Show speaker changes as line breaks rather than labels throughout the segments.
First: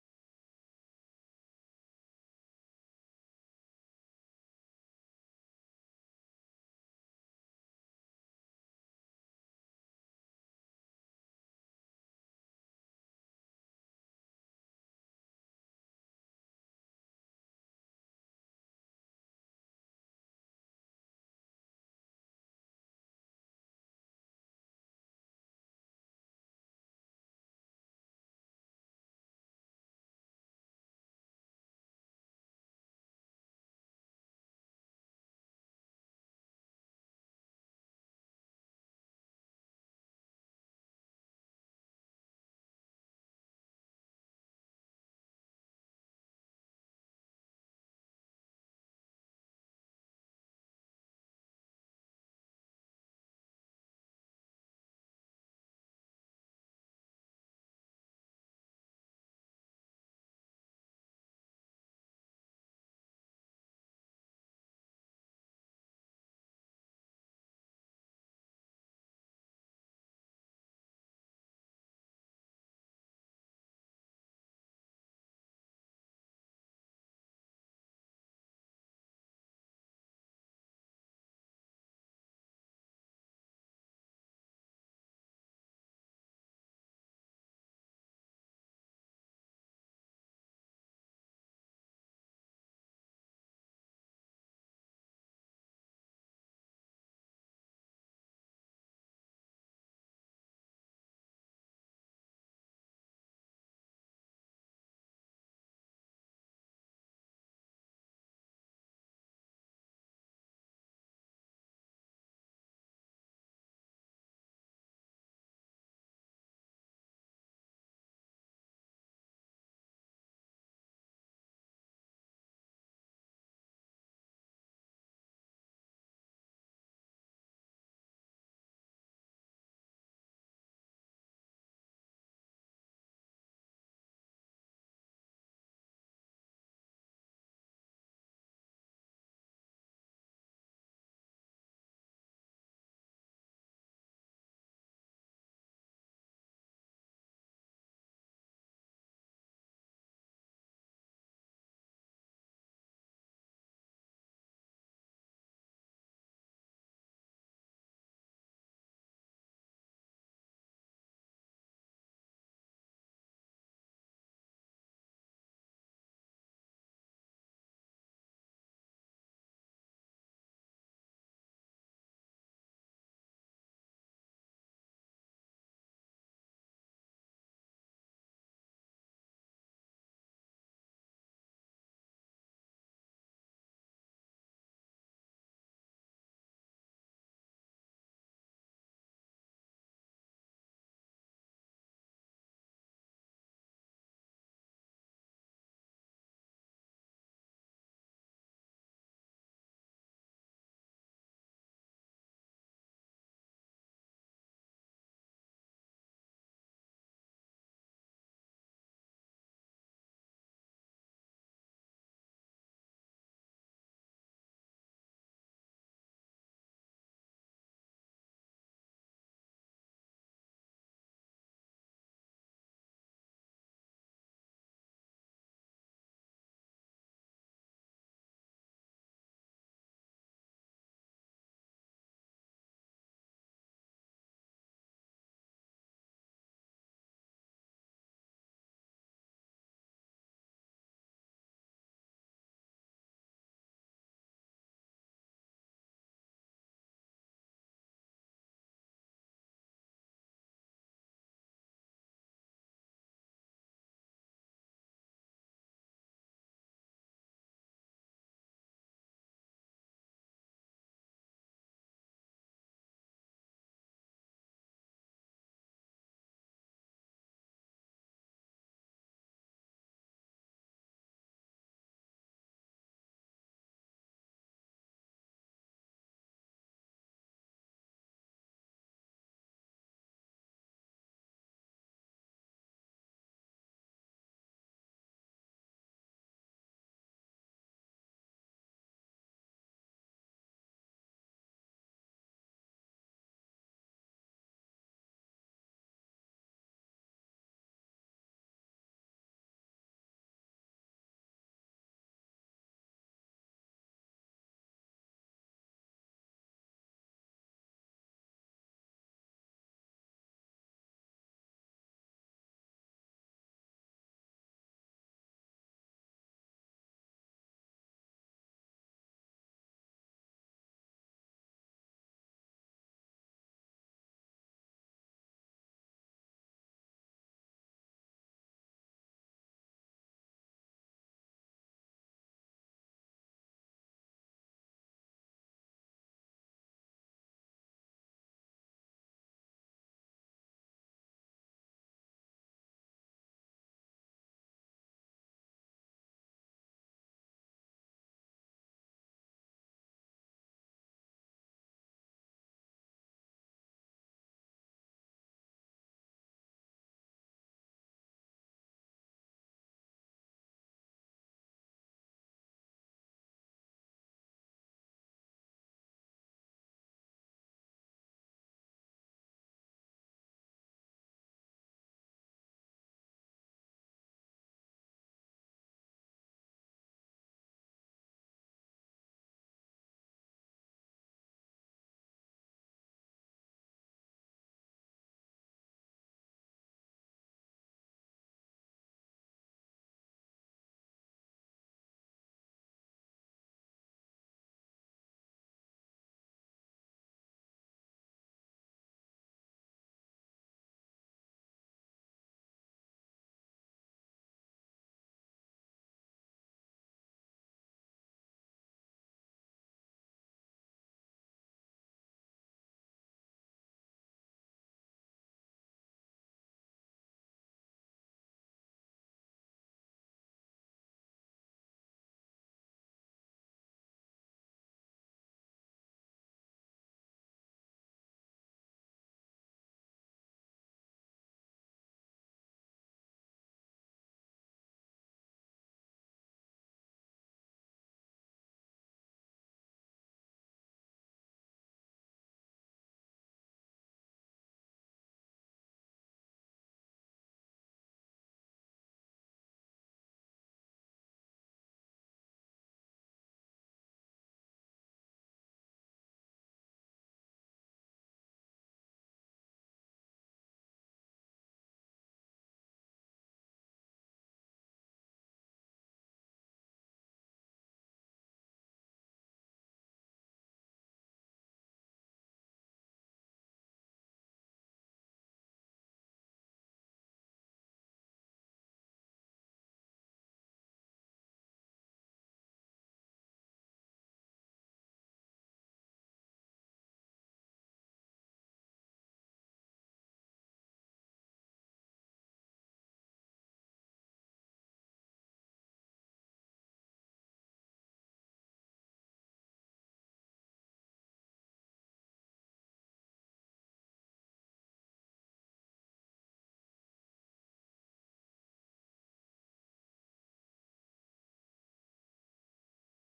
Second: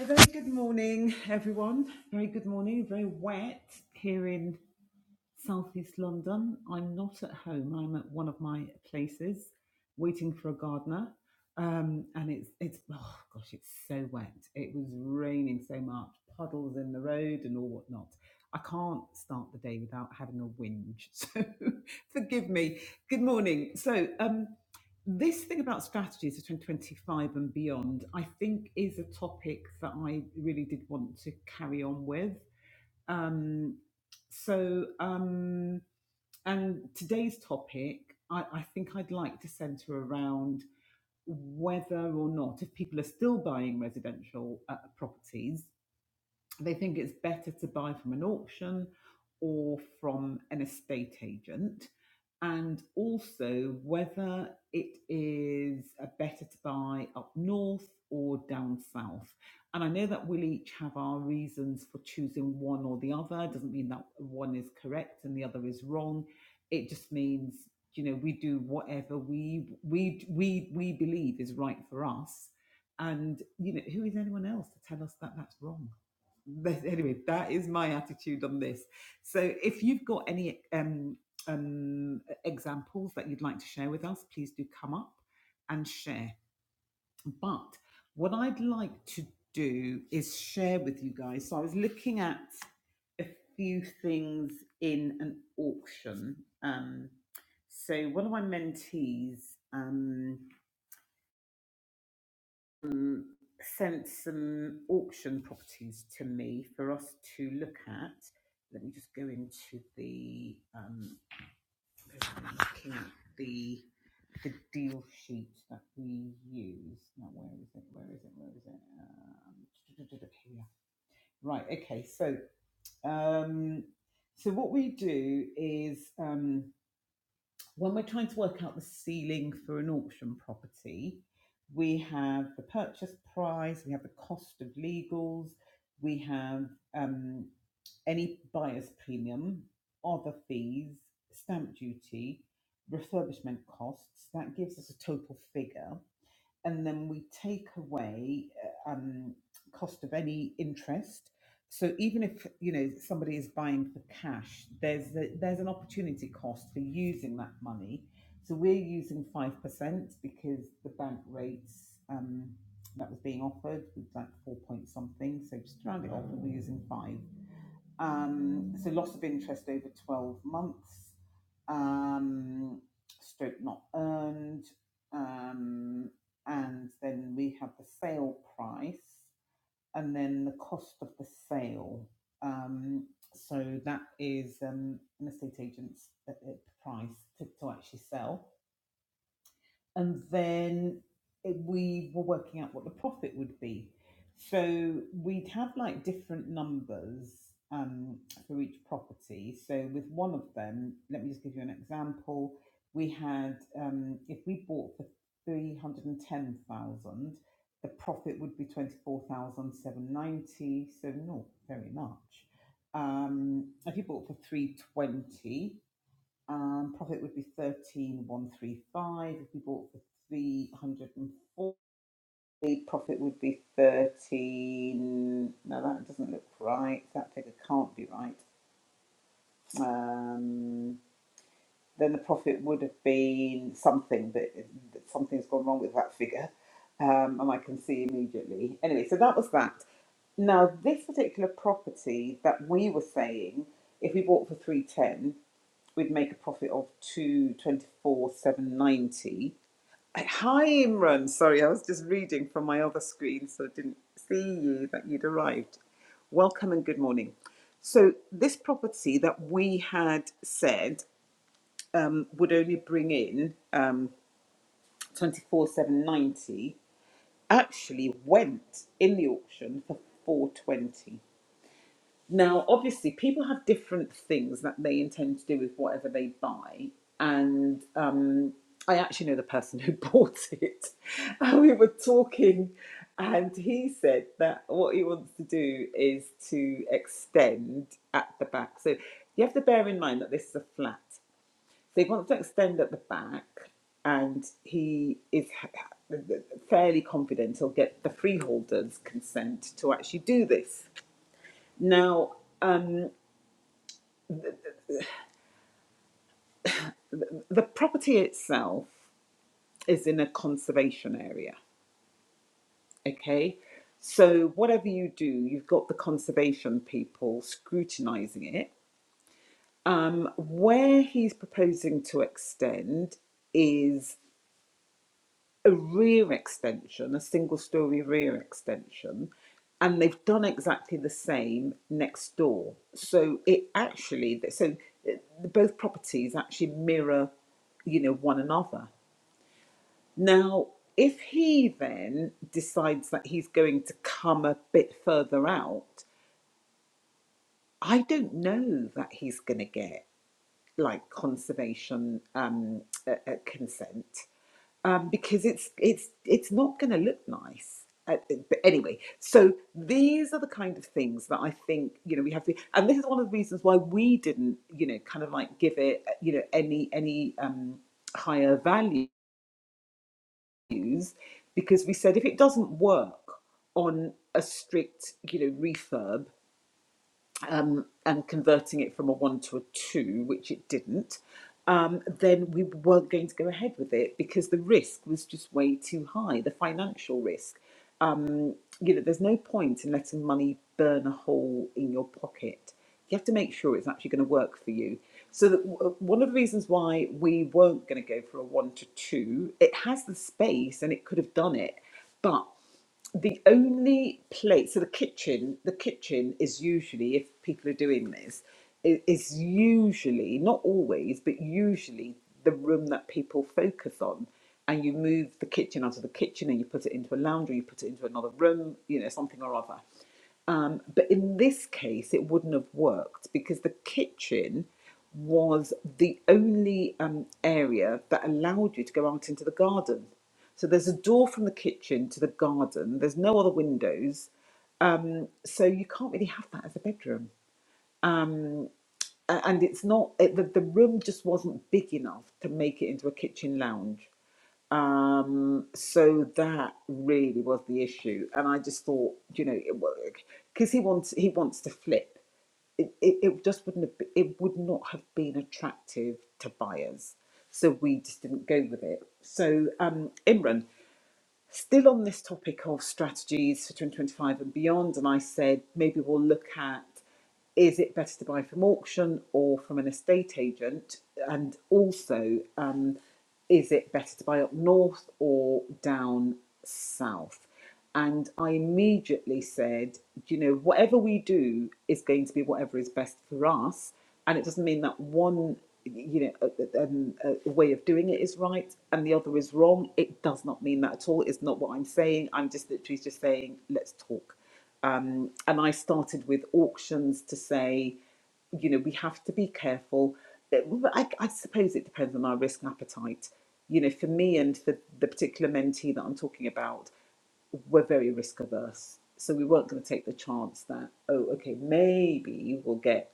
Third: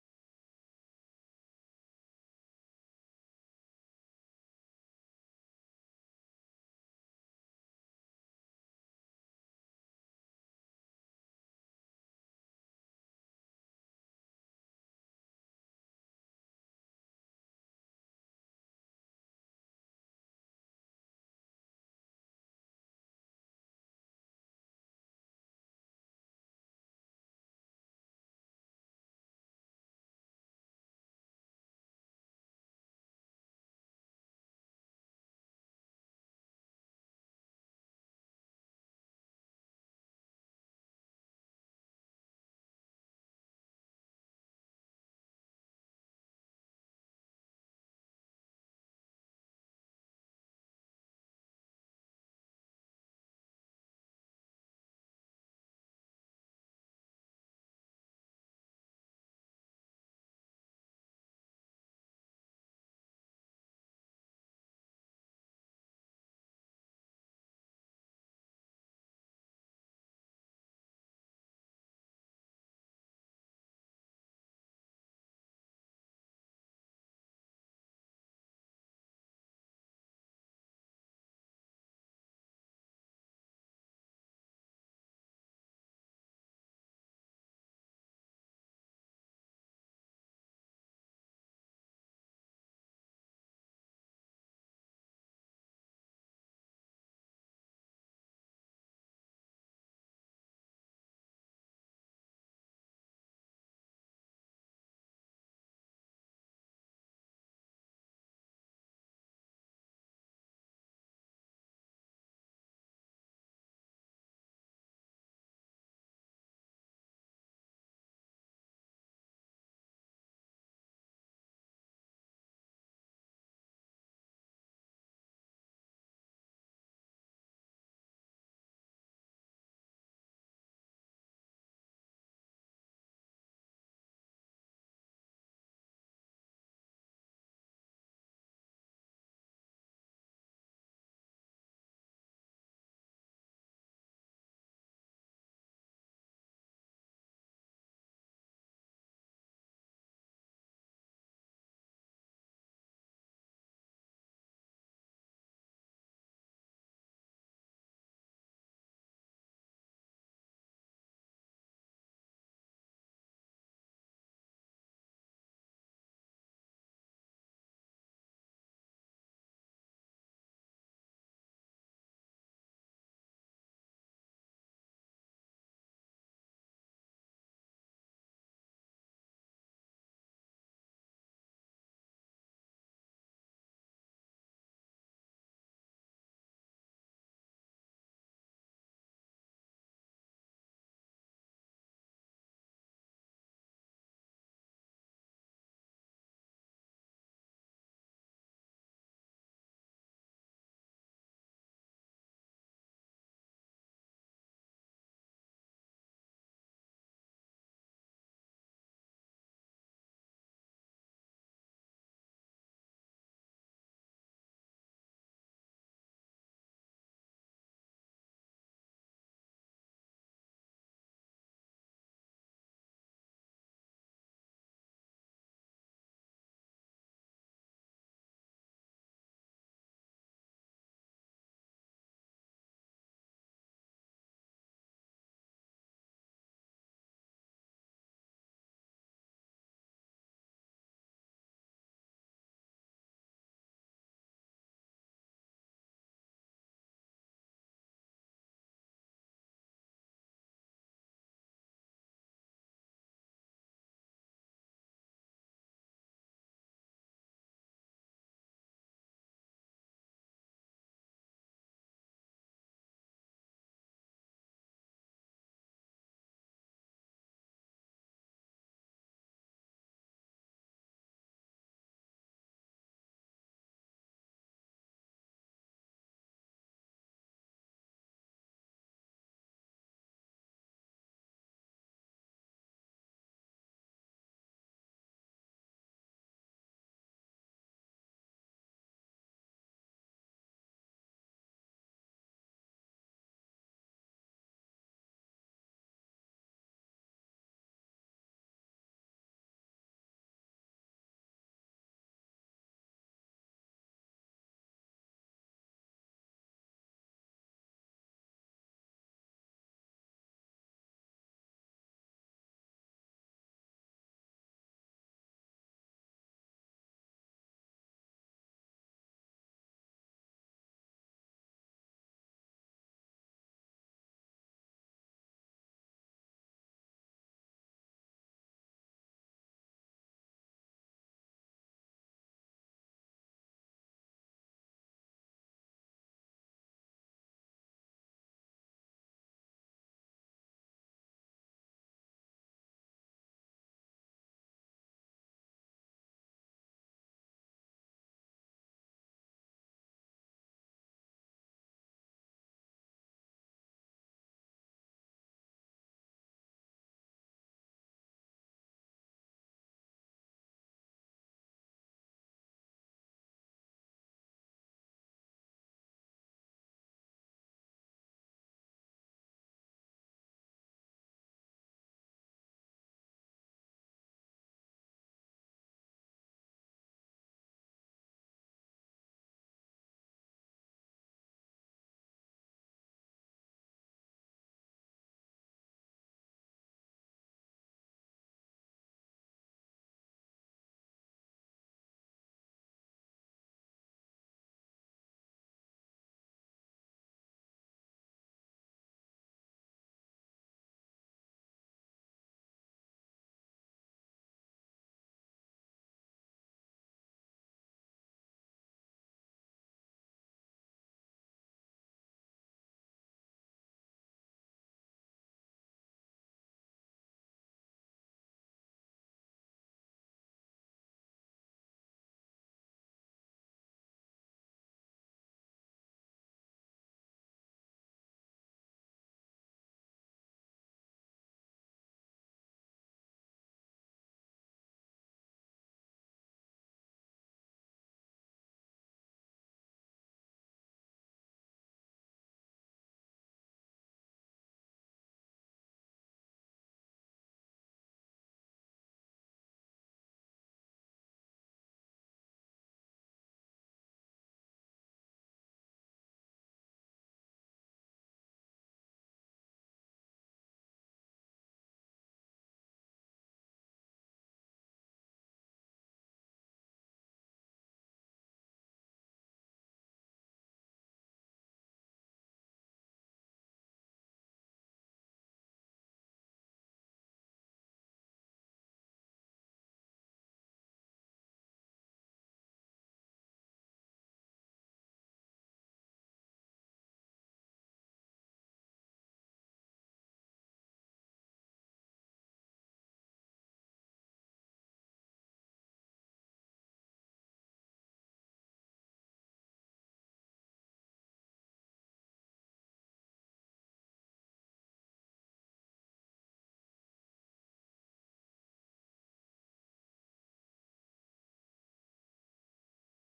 A very good morning, everyone. Very good morning. Very wet here in Southeast London. I'm not at home. I'm at one of my places, waiting for a gardener. Um, and it's it's oh gosh, it's so wet. It was raining so much, puddles in the road and all whatnot. I can't start the day without having a whinge. So forgive me. Good morning. So um, this thing about strategies for 2025 and beyond, I think, is a topic that I really did want to carry on with. Um, so, um, and today's topic, I, I think I'd like to centre around whether or not, if people are still buying residential uh, properties, they think it's better to buy from an auction or from an estate agent. And also whether it is uh, better to buy up north or down south. And I know that we'll each have our reasons for choosing one or the other. It doesn't mean that one is correct and the other is wrong. It just means, you know, we do whatever we we we we believe is right for us. And you know, who is anyone else to tell us that that's wrong? anyway, that is my attitude on this. So if you've got any um, um, examples that you'd like to share with us, please do come up and share. But what I'd like to do is share with you guys. So I was looking at a few things in an auction. Um, so one of my mentees. Um, um, sent some auction properties to me for us to look at. Let me just go into the um, looking at the the deal sheet that we use. Now, where is it? Where is it? Where is it? Um, here Right. Okay. So, um, so what we do is. um, when we're trying to work out the ceiling for an auction property, we have the purchase price, we have the cost of legals, we have um, any buyer's premium, other fees, stamp duty, refurbishment costs. That gives us a total figure and then we take away uh, um, cost of any interest. So even if you know somebody is buying for cash, there's a, there's an opportunity cost for using that money. So we're using five percent because the bank rates um, that was being offered was like four point something. So just round it off, and we're using five. Um, so loss of interest over 12 months, um, stroke not earned. Um, and then we have the sale price and then the cost of the sale. Um, so that is um, an estate agent's uh, uh, price to, to actually sell and then we were working out what the profit would be. So we'd have like different numbers um, for each property. So with one of them, let me just give you an example. We had um, if we bought for three hundred and ten thousand, the profit would be twenty four thousand seven hundred ninety. So not very much. Um, if you bought for three twenty, um, profit would be 13,135. If we bought for 340, profit would be 13. No, that doesn't look right. That figure can't be right. Um, then the profit would have been something, but something's gone wrong with that figure. Um, and I can see immediately. Anyway, so that was that. Now, this particular property that we were saying, if we bought for 310, we'd make a profit of two twenty four seven hundred ninety. Hi Imran, sorry, I was just reading from my other screen, so I didn't see you that you'd arrived. Welcome and good morning. So this property that we had said um, would only bring in um, twenty four seven hundred ninety actually went in the auction for four hundred twenty. Now, obviously, people have different things that they intend to do with whatever they buy, and um, I actually know the person who bought it. And we were talking, and he said that what he wants to do is to extend at the back. So you have to bear in mind that this is a flat. So he wants to extend at the back, and he is ha- fairly confident he'll get the freeholders' consent to actually do this. Now, the property itself is in a conservation area, okay? So, whatever you do, you've got the conservation people scrutinizing it. Um, where he's proposing to extend is a rear extension, a single story rear extension, and they've done exactly the same next door. So, it actually, so uh, both properties actually mirror you know one another Now, if he then decides that he's going to come a bit further out, I don't know that he's going to get like conservation um, uh, uh, consent um, because it's it's it's not going to look nice. Uh, uh, but anyway, so these are the kind of things that I think you know we have to, and this is one of the reasons why we didn't you know kind of like give it uh, you know any any um, higher value use because we said if it doesn't work on a strict, you know, refurb, um, and converting it from a one to a two, which it didn't, um, then we weren't going to go ahead with it because the risk was just way too high, the financial risk. Um, you know, there's no point in letting money burn a hole in your pocket. You have to make sure it's actually going to work for you. So that w- one of the reasons why we weren't going to go for a one to two, it has the space and it could have done it, but the only place so the kitchen the kitchen is usually if people are doing this i- is usually not always but usually the room that people focus on and you move the kitchen out of the kitchen and you put it into a lounge or you put it into another room you know something or other um, but in this case, it wouldn't have worked because the kitchen was the only um, area that allowed you to go out into the garden. So there's a door from the kitchen to the garden, there's no other windows. Um, so you can't really have that as a bedroom. A- And it's not, it, the, the room just wasn't big enough to make it into a kitchen lounge. Um, so that really was the issue, and I just thought, you know, it worked because he wants he wants to flip. It, it, it just wouldn't have be- it would not have been attractive to buyers, so we just didn't go with it. So um, Imran. Still on this topic of strategies for 2025 and beyond, and I said maybe we'll look at is it better to buy from auction or from an estate agent? And also, um, is it better to buy up north or down south? And I immediately said, you know, whatever we do is going to be whatever is best for us. And it doesn't mean that one, you know, a, a, a way of doing it is right and the other is wrong. It does not mean that at all. It's not what I'm saying. I'm just literally just saying, let's talk. Um, and I started with auctions to say, you know, we have to be careful. But I, I suppose it depends on our risk appetite. You know, for me and for the particular mentee that I'm talking about, were very risk averse. So we weren't going to take the chance that, oh, okay, maybe we'll get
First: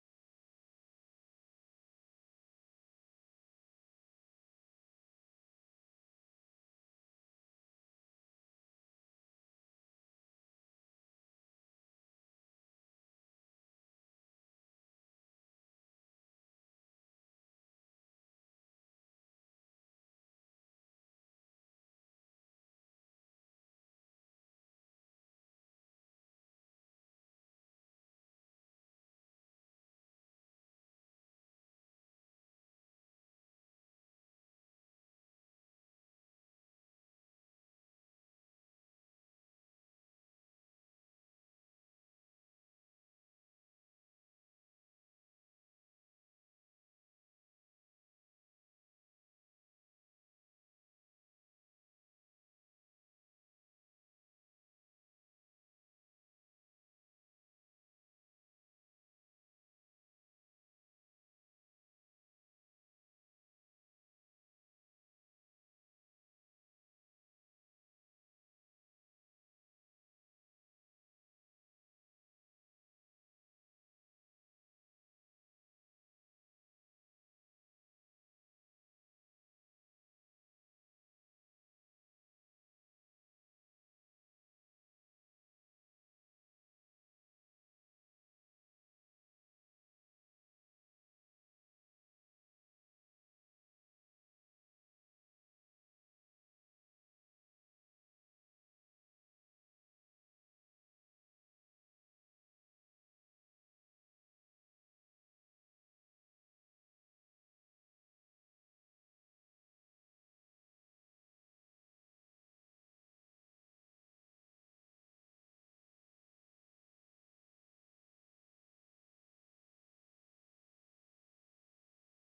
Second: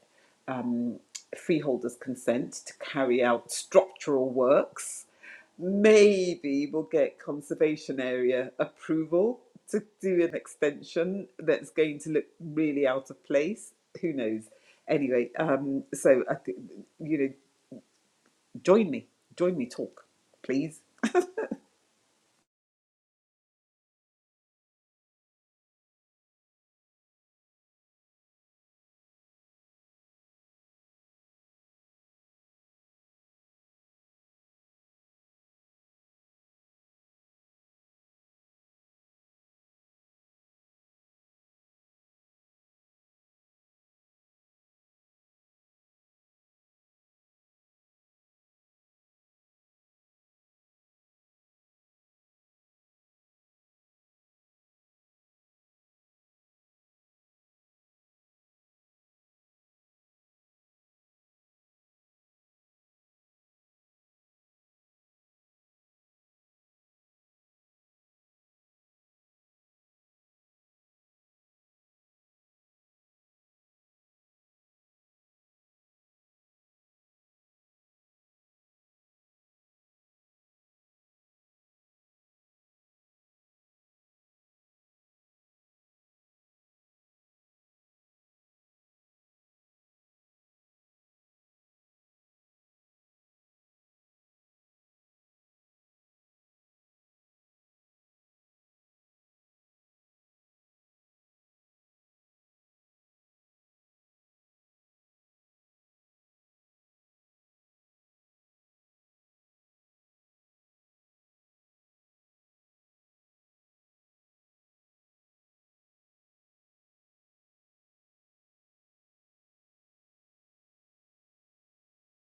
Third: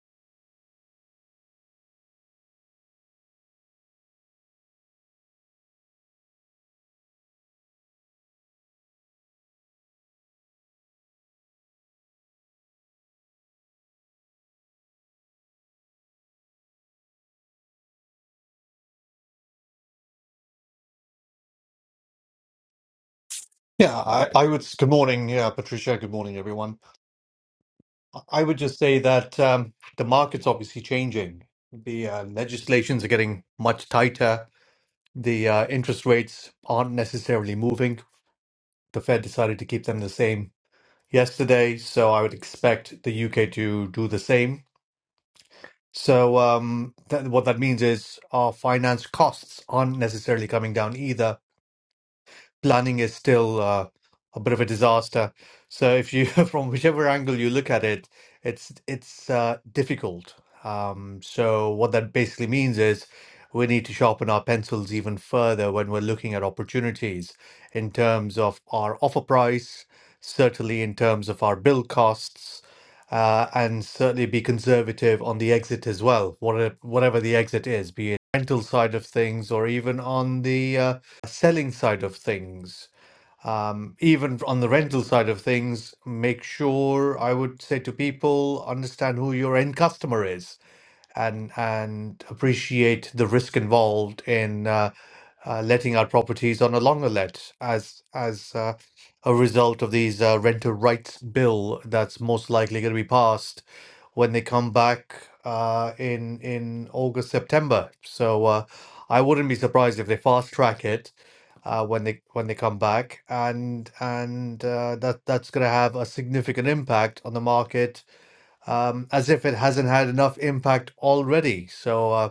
um, freeholders' consent to carry out structural works. Maybe we'll get conservation area approval to do an extension that's going to look really out of place. Who knows? Anyway, um, so I think, you know, join me, join me, talk, please.
Yeah, I, I would. Good morning, yeah, Patricia. Good morning, everyone. I would just say that um, the market's obviously changing. The uh, legislations are getting much tighter. The uh, interest rates aren't necessarily moving. The Fed decided to keep them the same yesterday, so I would expect the UK to do the same. So um, that, what that means is our finance costs aren't necessarily coming down either planning is still uh, a bit of a disaster. So if you, from whichever angle you look at it, it's it's uh, difficult. Um, so what that basically means is we need to sharpen our pencils even further when we're looking at opportunities in terms of our offer price, certainly in terms of our build costs, uh, and certainly be conservative on the exit as well, whatever whatever the exit is, be it rental side of things or even on the uh, selling side of things, um, even on the rental side of things, make sure I would say to people, understand who your end customer is and and appreciate the risk involved in uh, uh, letting out properties on a longer let as as uh, a result of these uh, renter rights bill that's most likely going to be passed when they come back uh, in in August September. So uh, I wouldn't be surprised if they fast track it uh, when they when they come back, and and uh, that that's going to have a significant impact on the market um, as if it hasn't had enough impact already. So, uh,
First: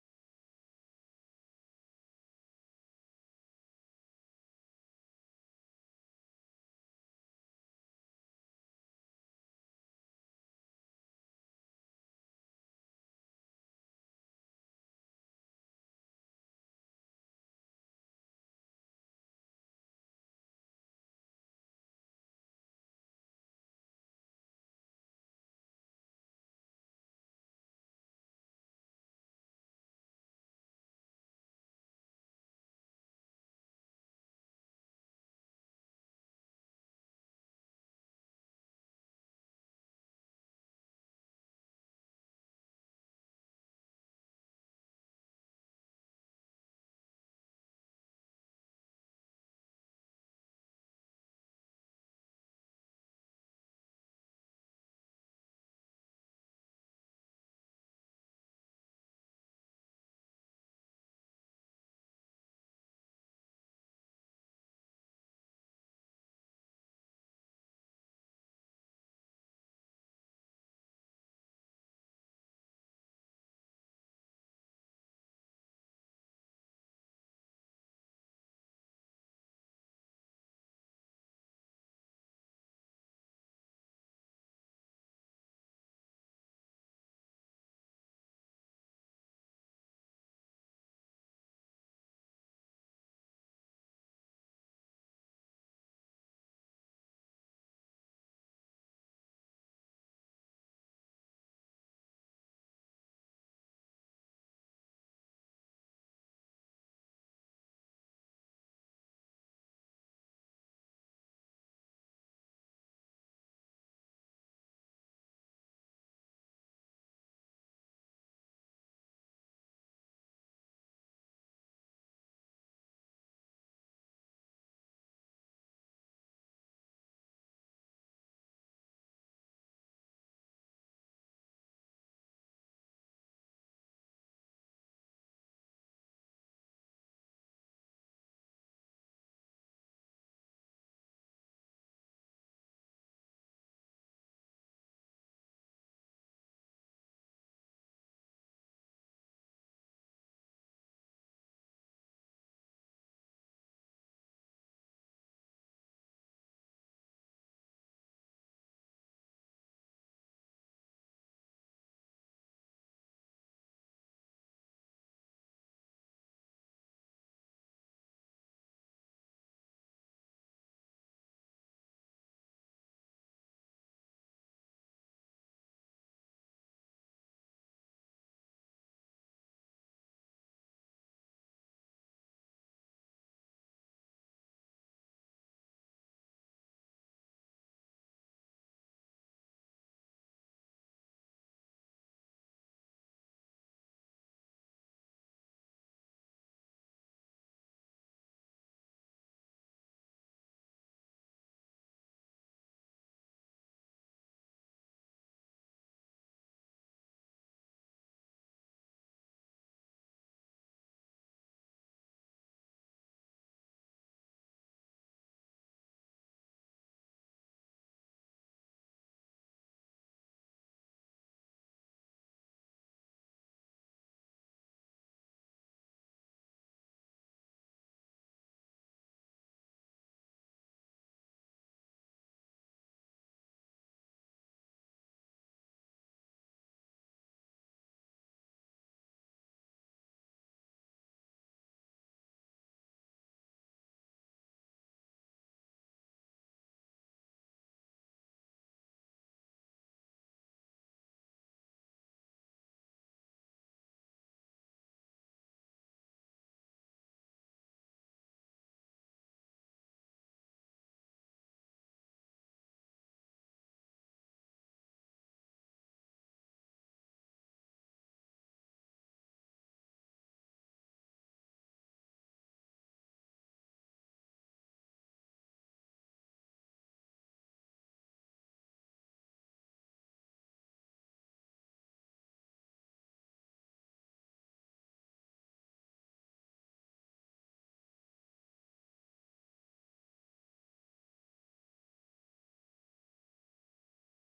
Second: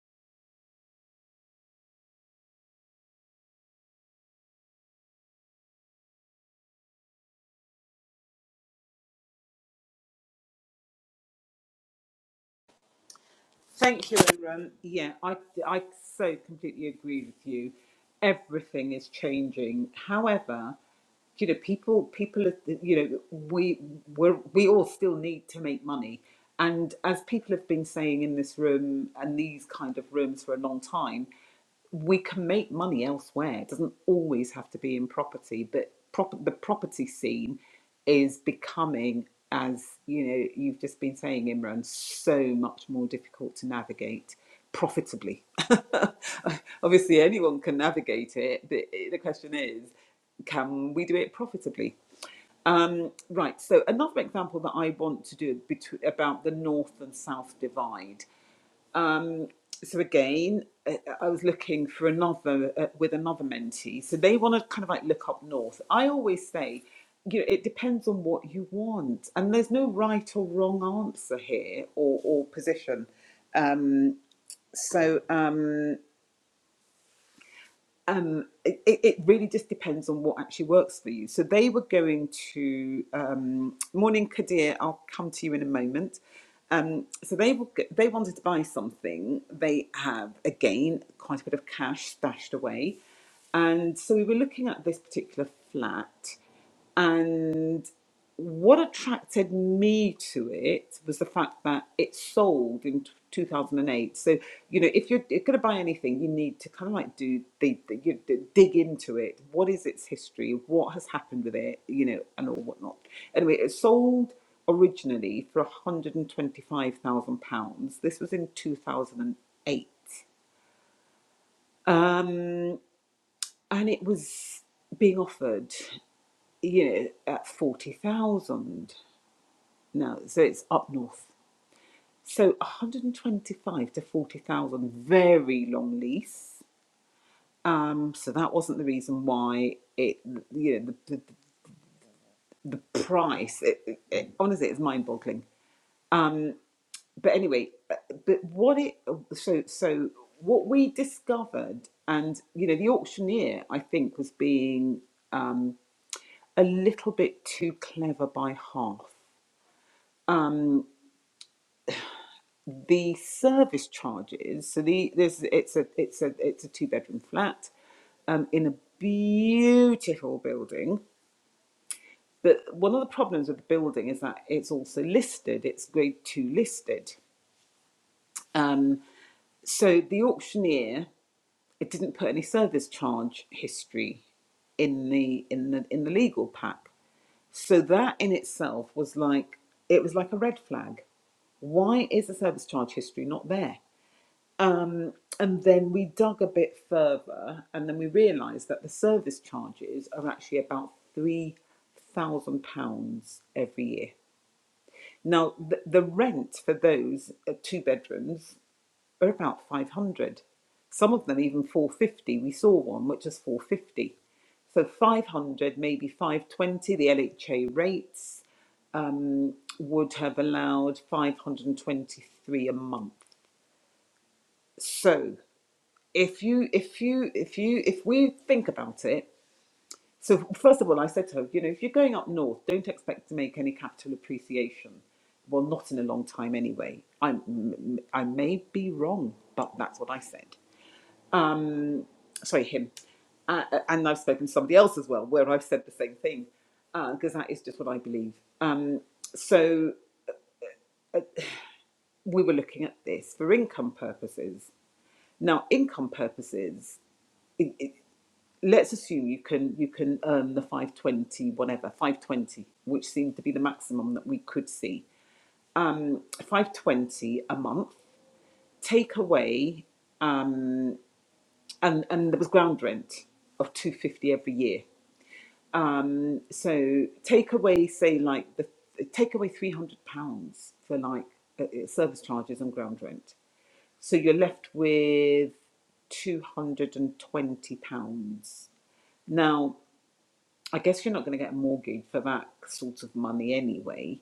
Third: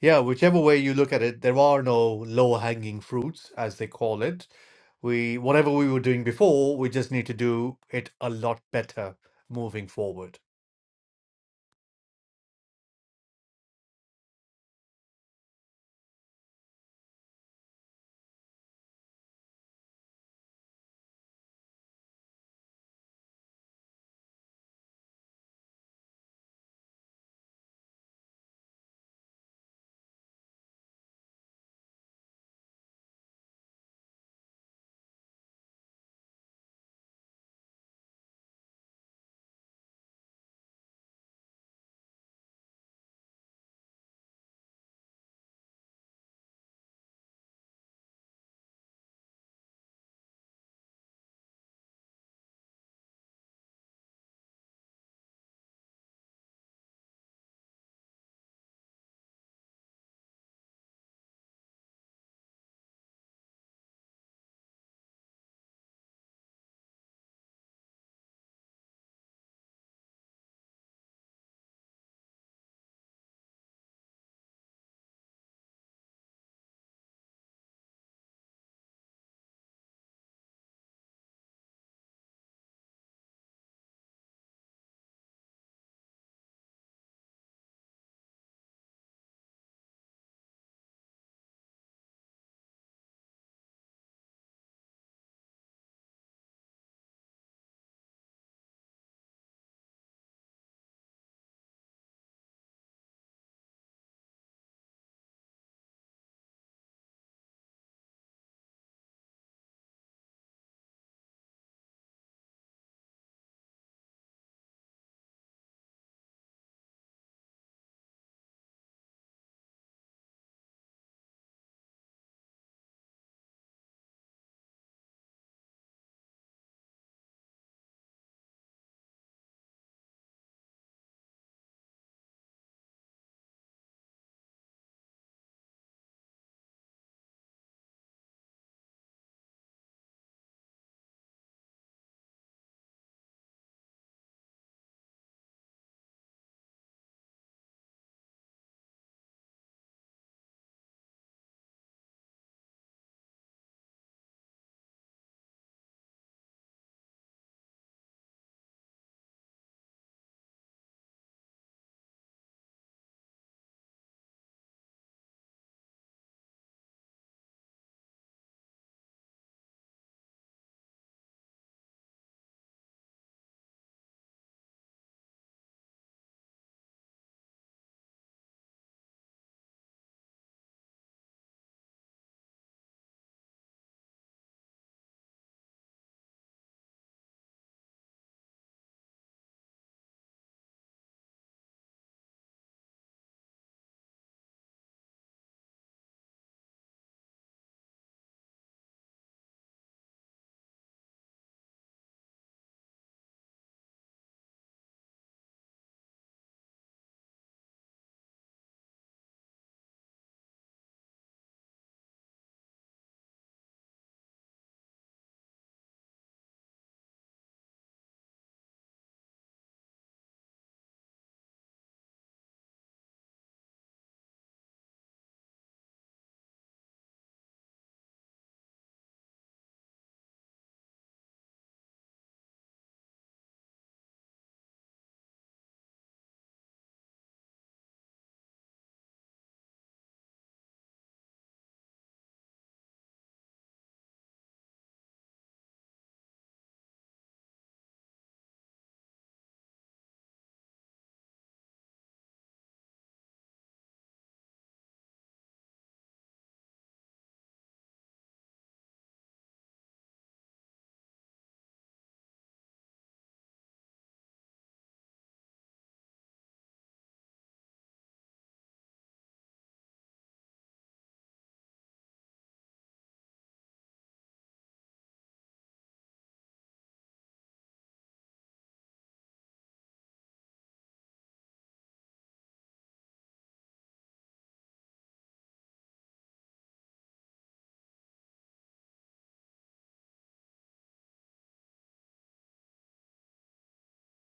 yeah, whichever way you look at it, there are no low hanging fruits, as they call it. We, whatever we were doing before, we just need to do it a lot better moving forward.
Thank you, Imran. Yeah, I, I so completely agree with you. Everything is changing. However, you know, people, people, are- you know, we we're, we all still need to make money. And as people have been saying in this room and these kind of rooms for a long time, we can make money elsewhere. It doesn't always have to be in property, but prop- the property scene is becoming, as you know, you've just been saying, Imran, so much more difficult to navigate profitably. Obviously, anyone can navigate it, but the question is, can we do it profitably? Right, so another example that I want to do between, about the north and south divide. so again, uh, I was looking for another uh, with another mentee. So they want to kind of like look up north. I always say, you know, it depends on what you want, and there's no right or wrong answer here or or position. So. Um, it, it really just depends on what actually works for you. So they were going to um, morning Kadir. I'll come to you in a moment. Um, so they were, they wanted to buy something. They have again quite a bit of cash stashed away, and so we were looking at this particular flat. And what attracted me to it was the fact that it sold in t- 2008. So, you know, if you're going to buy anything, you need to kind of like do the, the, you d dig into it. What is its history? What has happened with it? You know, and all whatnot. Anyway, it sold originally for 125,000 pounds. This was in 2008, and eight, and it was being offered you know, at 40,000. No, so it's up north. So 125 to 40,000, very long lease. Um, so that wasn't the reason why it, you know, the, the, the price, it, it, it, honestly, it's mind boggling. But anyway, uh, but what it, so, so what we discovered, and, you know, the auctioneer, I think, was being a little bit too clever by half. the service charges. So the this it's a it's a it's a two bedroom flat, um, in a beautiful building. But one of the problems with the building is that it's also listed. It's grade two listed. Um, so the auctioneer it didn't put any service charge history in the in the in the legal pack. So that in itself was like it was like a red flag. Why is the service charge history not there? Um, And then we dug a bit further, and then we realised that the service charges are actually about three thousand pounds every year. Now, the, the rent for those uh, two bedrooms are about five hundred. Some of them even four fifty. We saw one which was four fifty. So five hundred, maybe five twenty. The LHA rates um, would have allowed five hundred and twenty-three a month. So if you if you if you if we think about it so first of all i said to her you know if you're going up north don't expect to make any capital appreciation well not in a long time anyway i i may be wrong but that's what i said sorry him uh, uh, and i've spoken to somebody else as well where i've said the same thing because that is just what i believe um, so we were looking at this for income purposes now income purposes let's assume you can you can earn the 520 whatever 520 which seemed to be the maximum that we could see 520 a month take away and and there was ground rent of 250 every year so take away say like the take away 300 pounds for like uh, uh, service charges and ground rent so you're left with 220 pounds now I guess you're not going to get a mortgage for that sort of money anyway.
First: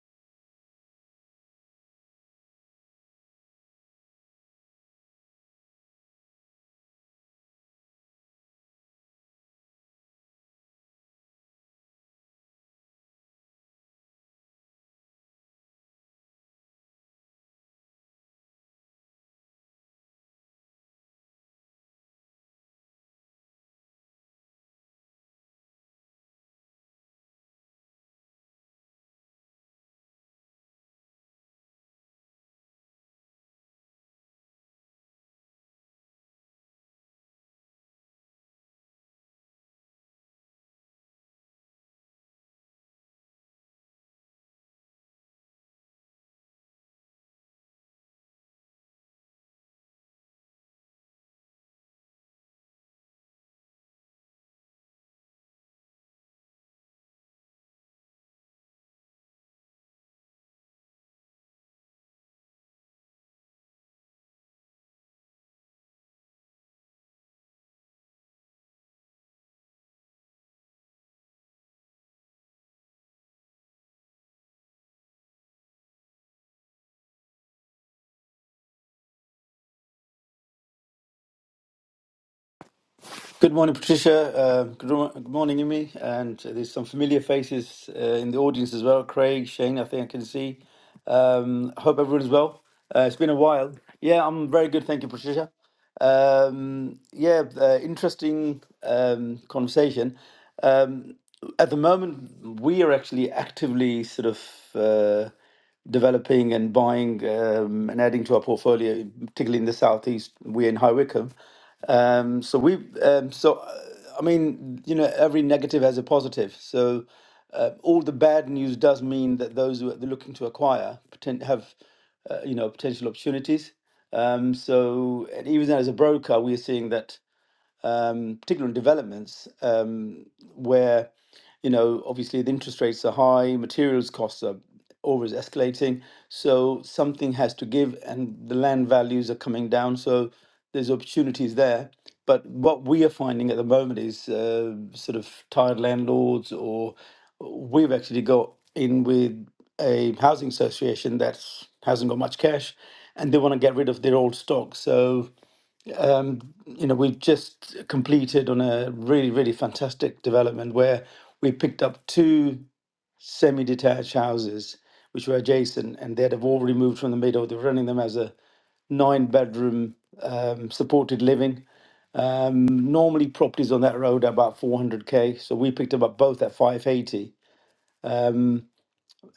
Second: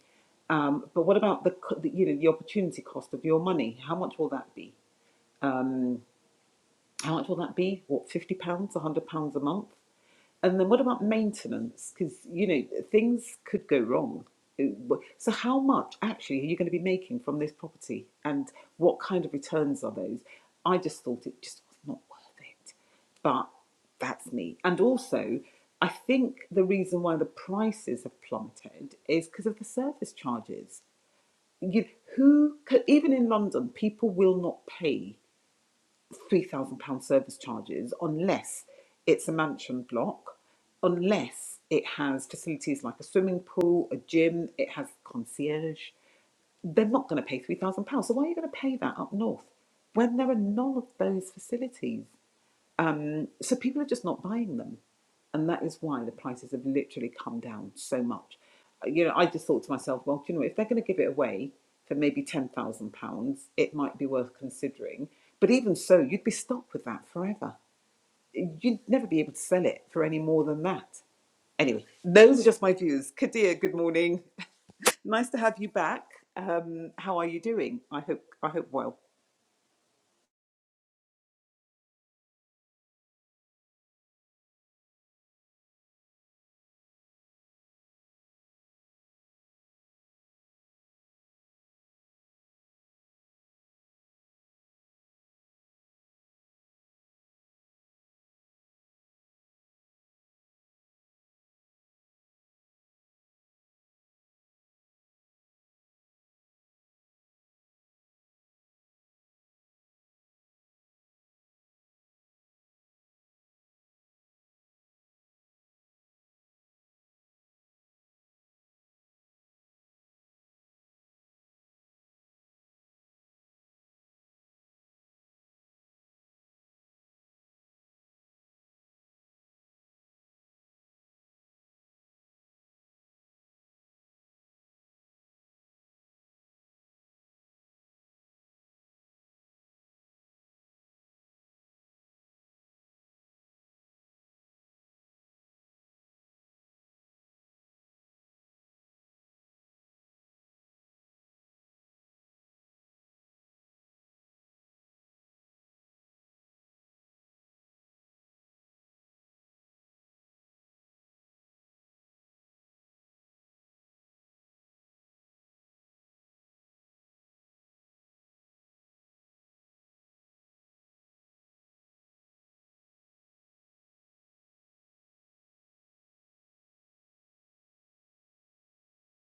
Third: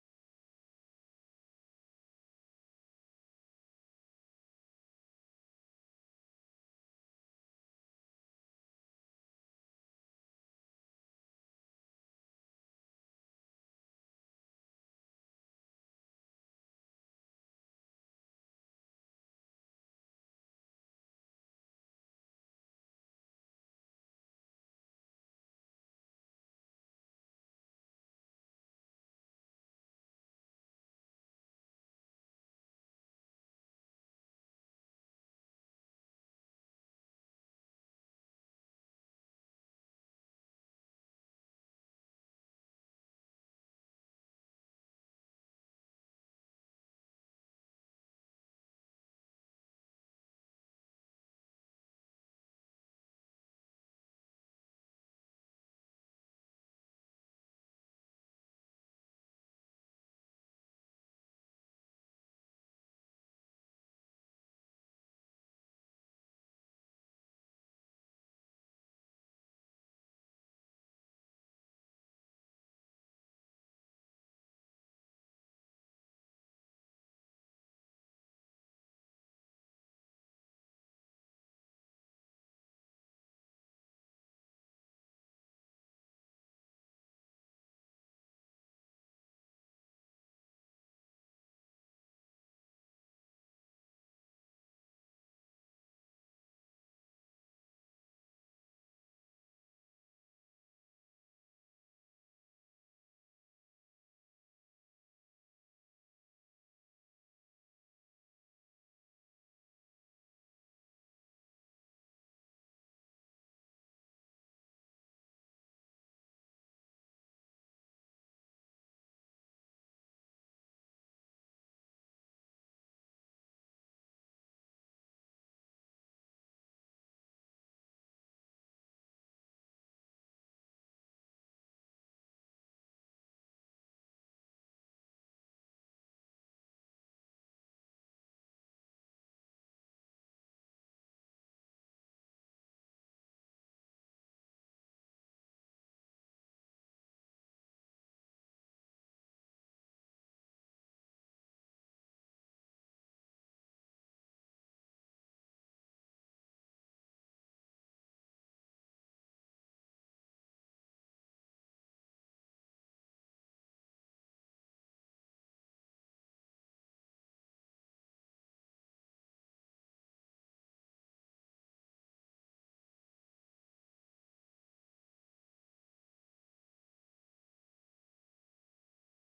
Um, but what about the, co- the you know the opportunity cost of your money? How much will that be? How much will that be? What fifty pounds, a hundred pounds a month? And then what about maintenance? Because, you know, things could go wrong. Uh, So, how much actually are you going to be making from this property and what kind of returns are those? I just thought it just was not worth it. But that's me. And also, I think the reason why the prices have plummeted is because of the service charges. You, who, even in London, people will not pay three thousand pound service charges unless it's a mansion block, unless it has facilities like a swimming pool, a gym, it has concierge. They're not going to pay three thousand pounds. So why are you going to pay that up north when there are none of those facilities? So people are just not buying them. And that is why the prices have literally come down so much. Uh, You know, I just thought to myself, well, you know, if they're going to give it away for maybe £10,000, it might be worth considering. But even so, you'd be stuck with that forever. You'd never be able to sell it for any more than that. Anyway, those are just my views. Kadir, good morning. nice to have you back. Um, how are you doing? I hope I hope well.
Good morning, Patricia. Uh, good, mo- good morning, Imi. And there's some familiar faces uh, in the audience as well. Craig, Shane, I think I can see. Um, I hope everyone's well. Uh, it's been a while. Yeah, I'm very good. Thank you, Patricia. Um, yeah, uh, interesting um, conversation. Um, at the moment, we are actually actively sort of. Uh, developing and buying um, and adding to our portfolio, particularly in the southeast. We're in High Wycombe, um, so we um, so uh, I mean you know every negative has a positive. So uh, all the bad news does mean that those who are looking to acquire poten- have uh, you know potential opportunities. Um, so and even as a broker, we're seeing that um, particularly on developments, um, where you know obviously the interest rates are high, materials costs are always escalating, so something has to give, and the land values are coming down, so there's opportunities there. But what we are finding at the moment is uh, sort of tired landlords, or we've actually got in with a housing association that hasn't got much cash, and they want to get rid of their old stock, so you know, we've just completed on a really, really fantastic development where we picked up two semi-detached houses which were adjacent, and they'd have all removed from the middle. They were running them as a nine-bedroom um, supported living. Normally, properties on that road are about 400k, so we picked them up both at 580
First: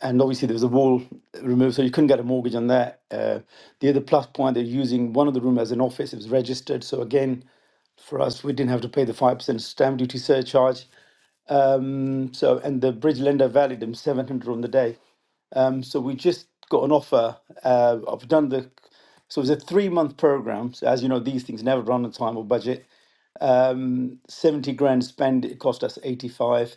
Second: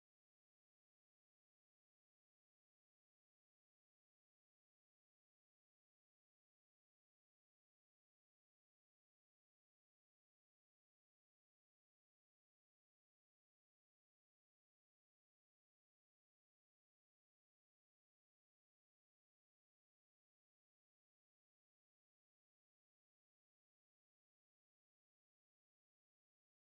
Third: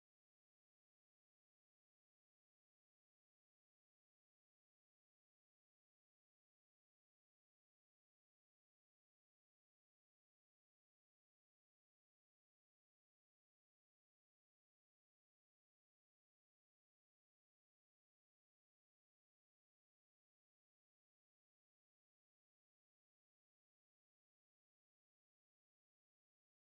and obviously there was a wall removed, so you couldn't get a mortgage on that. Uh, the other plus point, they're using one of the room as an office. It was registered, so again, for us, we didn't have to pay the five percent stamp duty surcharge. And so, and the bridge lender valued them seven hundred on the day. Um, so we just got an offer. Uh, I've done the, so it was a three month program. So as you know, these things never run on time or budget. 70 grand spent, it cost us 85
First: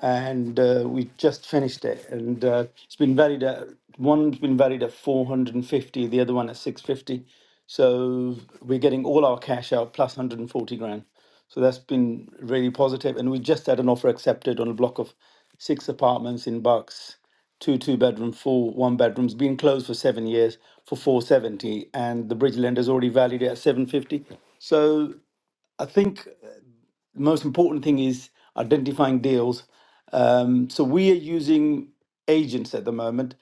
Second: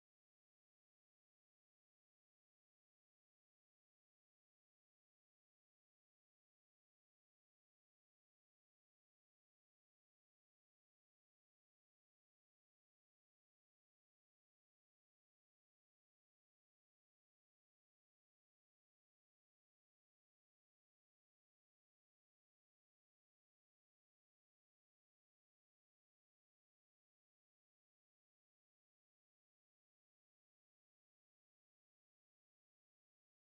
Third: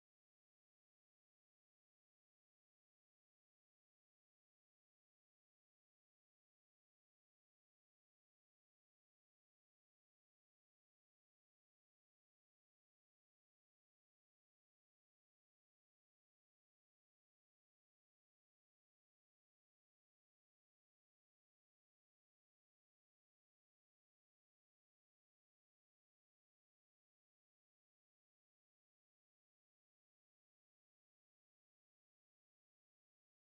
and uh, we just finished it and uh, it's been valued at one's been valued at 450 the other one at 650 so we're getting all our cash out plus 140 grand so that's been really positive positive. and we just had an offer accepted on a block of six apartments in bucks two two bedroom four one bedrooms been closed for seven years for 470 and the bridge lender's already valued it at 750 so i think the most important thing is identifying deals, um, so we are using agents at the moment.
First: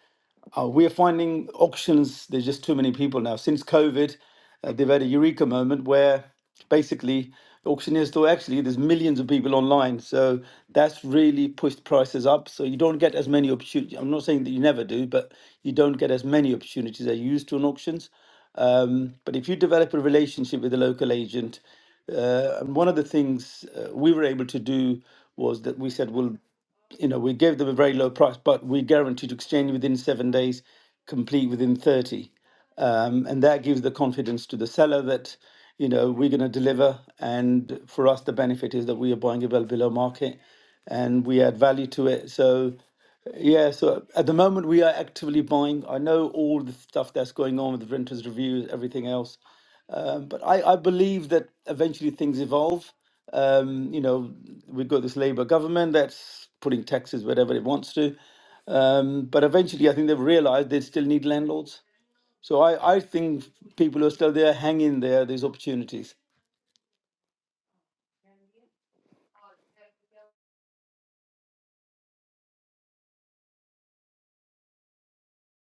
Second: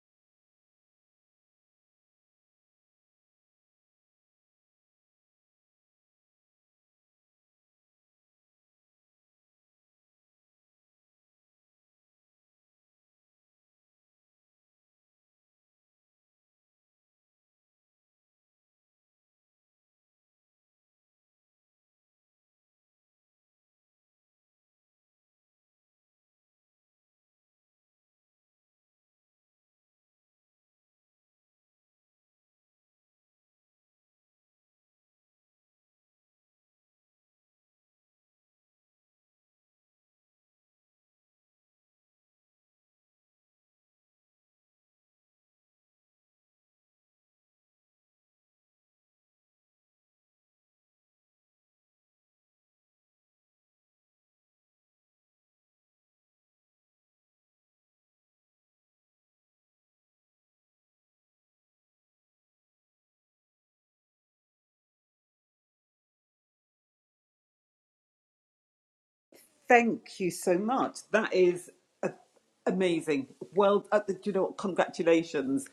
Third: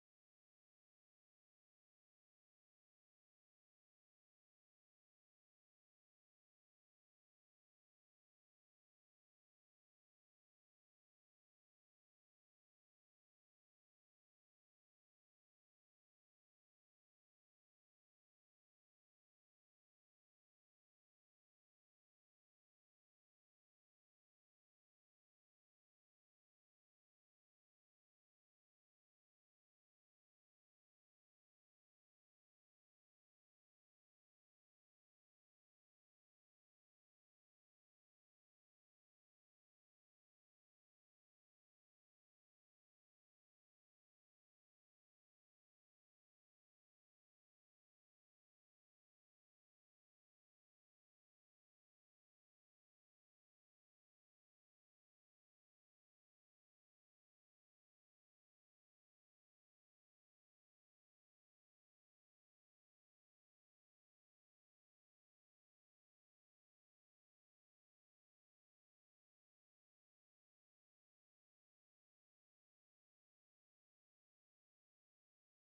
Uh, we are finding auctions, there's just too many people now. Since COVID, uh, they've had a eureka moment where basically auctioneers thought actually there's millions of people online. So that's really pushed prices up. So you don't get as many opportunities. I'm not saying that you never do, but you don't get as many opportunities as you used to on auctions. Um, but if you develop a relationship with a local agent, uh, and one of the things uh, we were able to do was that we said, we'll you know, we gave them a very low price, but we guaranteed to exchange within seven days, complete within 30. Um, and that gives the confidence to the seller that, you know, we're going to deliver. And for us, the benefit is that we are buying it well below market and we add value to it. So, yeah, so at the moment we are actively buying. I know all the stuff that's going on with the renters' reviews, everything else. Um, but I, I believe that eventually things evolve. Um, you know, we've got this Labour government that's putting taxes wherever it wants to. Um, but eventually, I think they've realised they still need landlords. So I, I think people who are still there, hang in there, there's opportunities.
Thank you so much. That is a- amazing. Well, uh, do you know, what? congratulations.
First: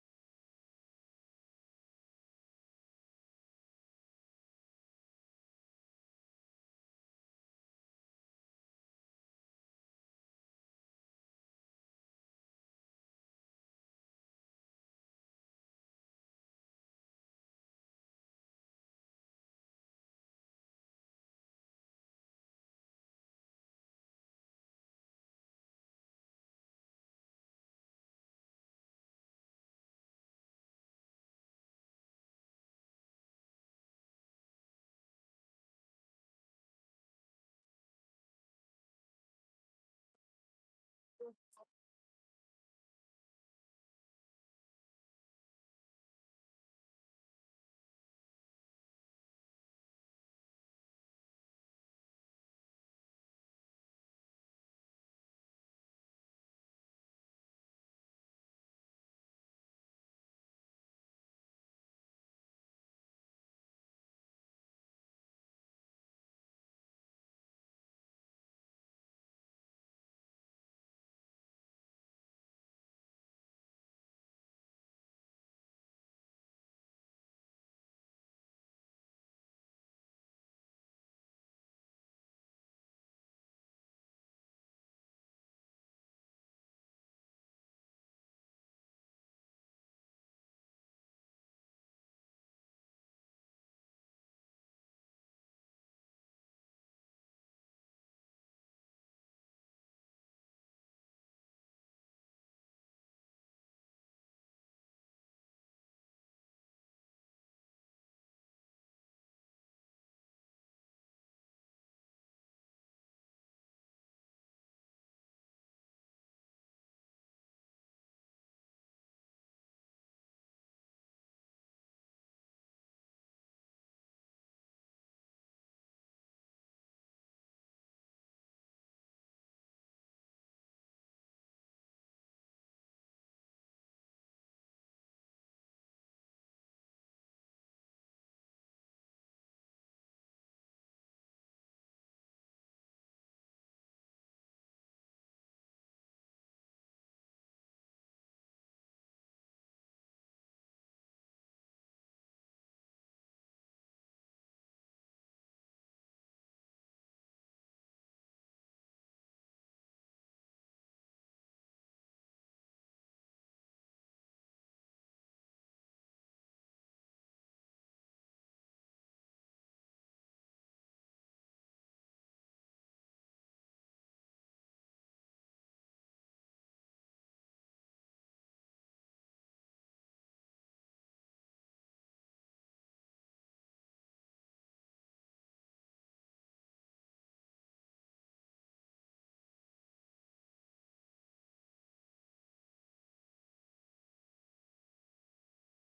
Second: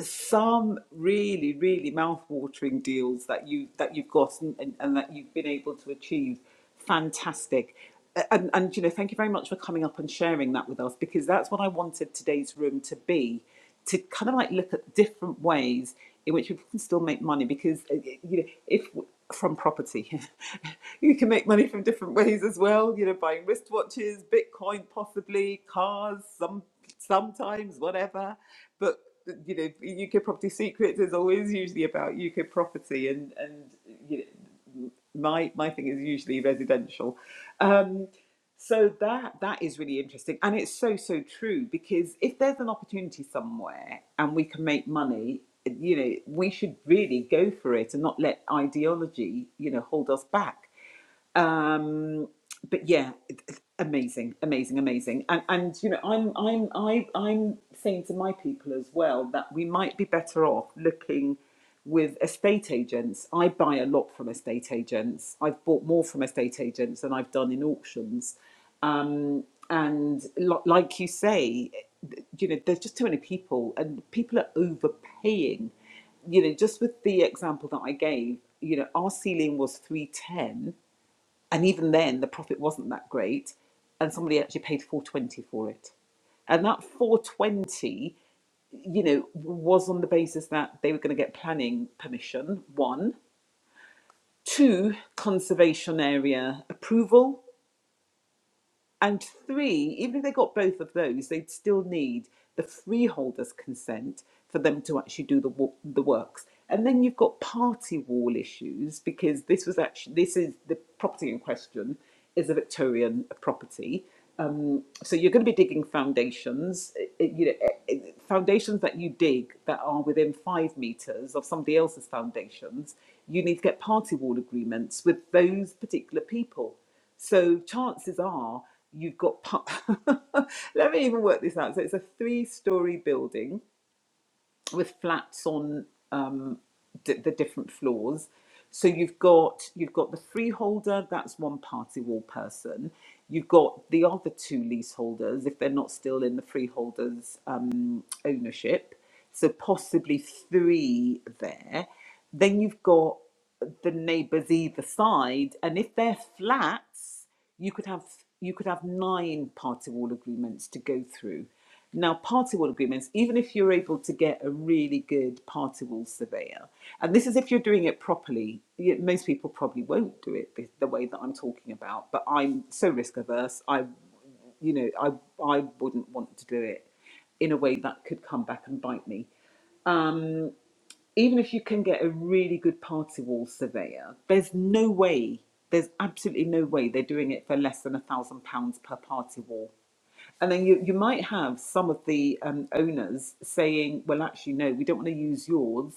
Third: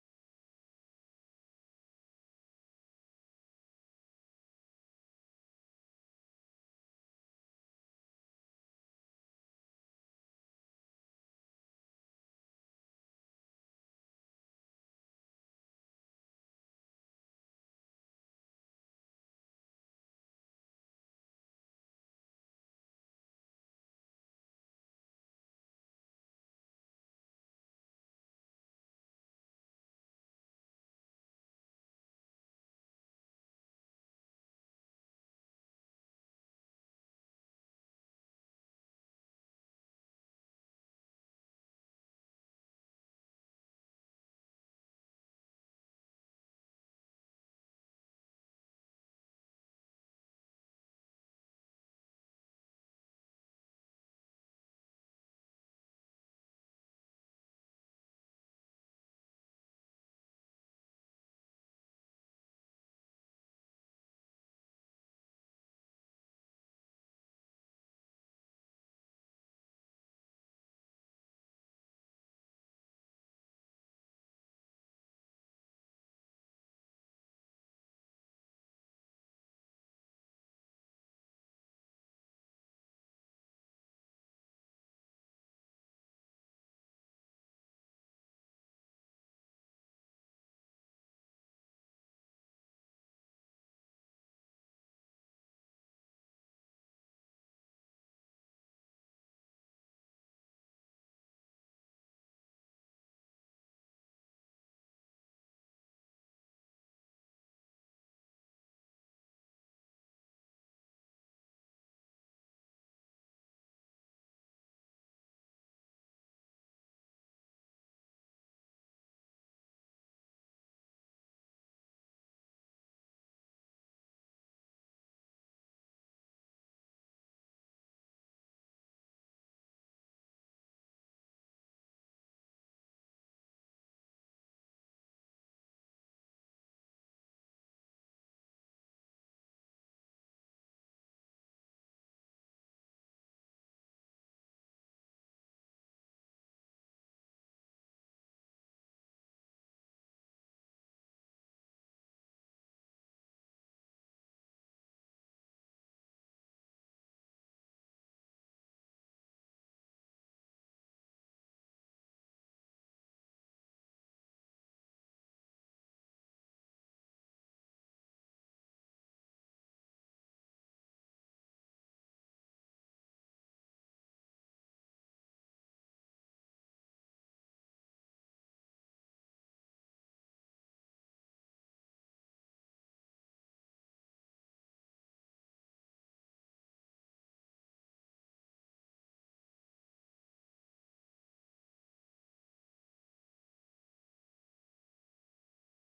Some really, really mouth-watering deals that you that you've gotten and, and that you've been able to achieve. Fantastic. Uh, And, and you know, thank you very much for coming up and sharing that with us because that's what I wanted today's room to be to kind of like look at different ways in which people can still make money because uh, you know if from property you can make money from different ways as well you know buying wristwatches bitcoin possibly cars some sometimes whatever but uh, you know uk property secrets is always usually about uk property and and you know, my my thing is usually residential. Um, so that that is really interesting, and it's so so true because if there's an opportunity somewhere and we can make money, you know, we should really go for it and not let ideology, you know, hold us back um, but yeah, amazing, amazing, amazing. And and you know, I'm I'm I I'm saying to my people as well that we might be better off looking with estate agents. I buy a lot from estate agents. I've bought more from estate agents than I've done in auctions. Um, and lo- like you say, you know, there's just too many people, and people are overpaying you know, just with the example that I gave, you know, our ceiling was 310 and even then the profit wasn't that great and somebody actually paid 420 for it and that 420 you know was on the basis that they were going to get planning permission one two conservation area approval and three, even if they got both of those, they'd still need the freeholder's consent for them to actually do the wo- the works. And then you've got party wall issues because this was actually this is the property in question is a Victorian property. Um, so you're going to be digging foundations, eh, eh, you know, eh, eh, foundations that you dig that are within five meters of somebody else's foundations. You need to get party wall agreements with those particular people. So chances are you've got. pu- Let me even work this out. So it's a three-story building with flats on um, d- the different floors. So you've got you've got the freeholder. That's one party wall person. You've got the other two leaseholders if they're not still in the freeholder's um, ownership. So possibly three there. Then you've got the neighbours either side, and if they're flats you could have you could have nine party wall agreements to go through. Now, party wall agreements, even if you're able to get a really good party wall surveyor, and this is if you're doing it properly, y- most people probably won't do it the, the way that I'm talking about, but I'm so risk averse, I, you know, I, I wouldn't want to do it in a way that could come back and bite me even if you can get a really good party wall surveyor, there's no way, there's absolutely no way they're doing it for less than a thousand pounds per party wall. And then you, you might have some of the um, owners saying, well, actually, no, we don't want to use yours.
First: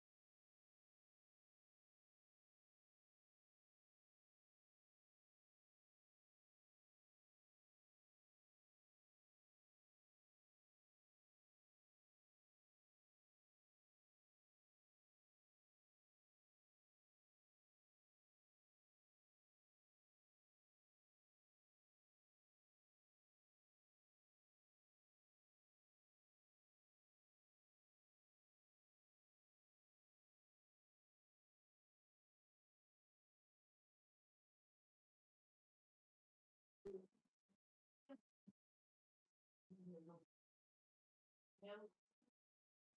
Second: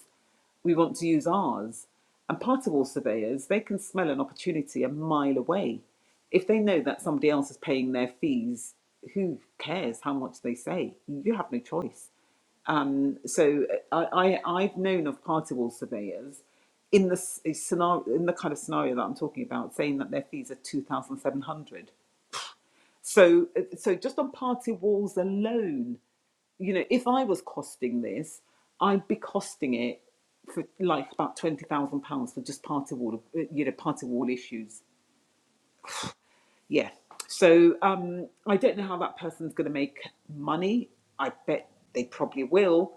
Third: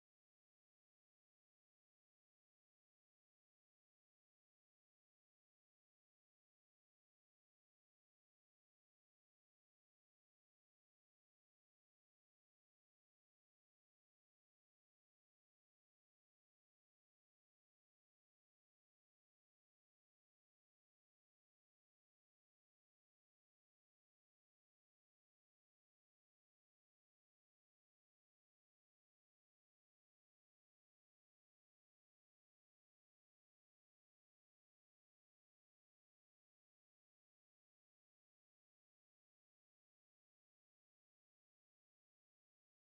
We want to use ours. And party wall surveyors, they can smell an opportunity a mile away. If they know that somebody else is paying their fees, who cares how much they say? You have no choice um, so I, I, I've known of party wall surveyors in the scenario, in the kind of scenario that I'm talking about, saying that their fees are two thousand seven hundred. So, eh, so just on party walls alone, you know, if I was costing this, I'd be costing it for like about twenty thousand pounds for just party wall, uh, you know, party wall issues. Yeah. So um, I don't know how that person's going to make money. I bet they probably will.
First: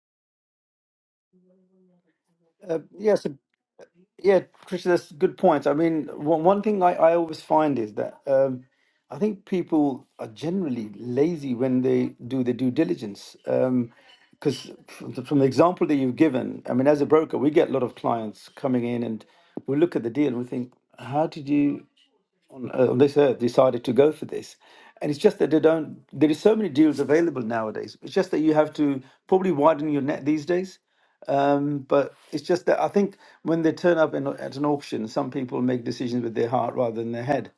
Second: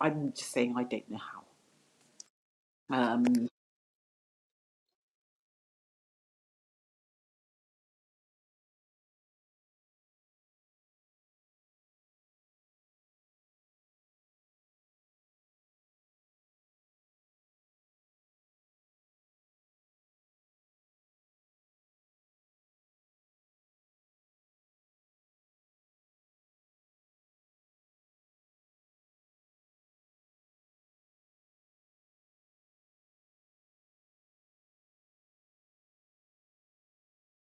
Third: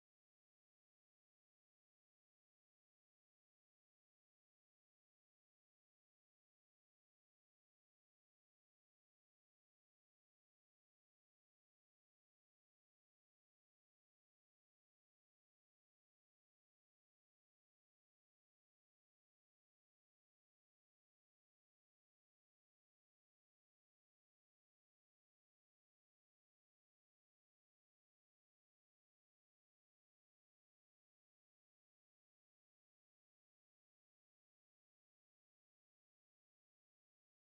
I'm just saying I don't know how.
Uh, yes,
Um,
Yeah, Tricia, that's good points. I mean, one one thing I, I always find is that um, I think people are generally lazy when they do their due diligence. Because from the from the example that you've given, I mean, as a broker, we get a lot of clients coming in and we look at the deal and we think, how did you on, uh, on this earth decided to go for this and it's just that they don't there is so many deals available nowadays it's just that you have to probably widen your net these days um, but it's just that I think when they turn up in, at an auction, some people make decisions with their heart rather than their head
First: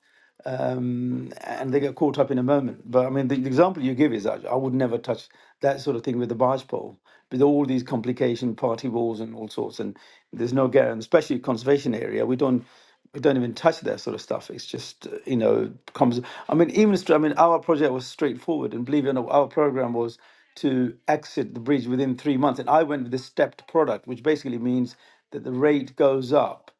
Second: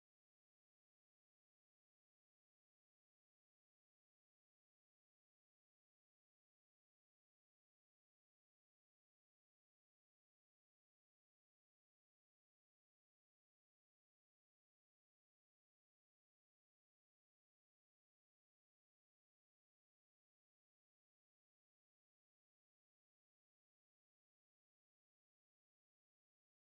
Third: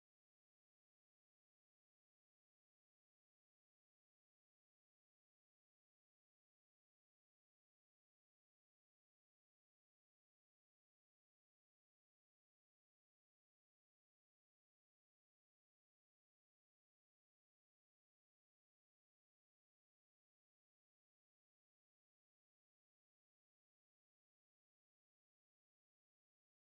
um, and they get caught up in a moment. But I mean, the, the example you give is that I would never touch that sort of thing with the barge pole, with all these complication, party walls and all sorts. And there's no guarantee, especially conservation area. We don't we don't even touch that sort of stuff. It's just uh, you know comes. I mean, even stra- I mean, our project was straightforward, and believe it or not, our program was to exit the bridge within three months. And I went with the stepped product, which basically means that the rate goes up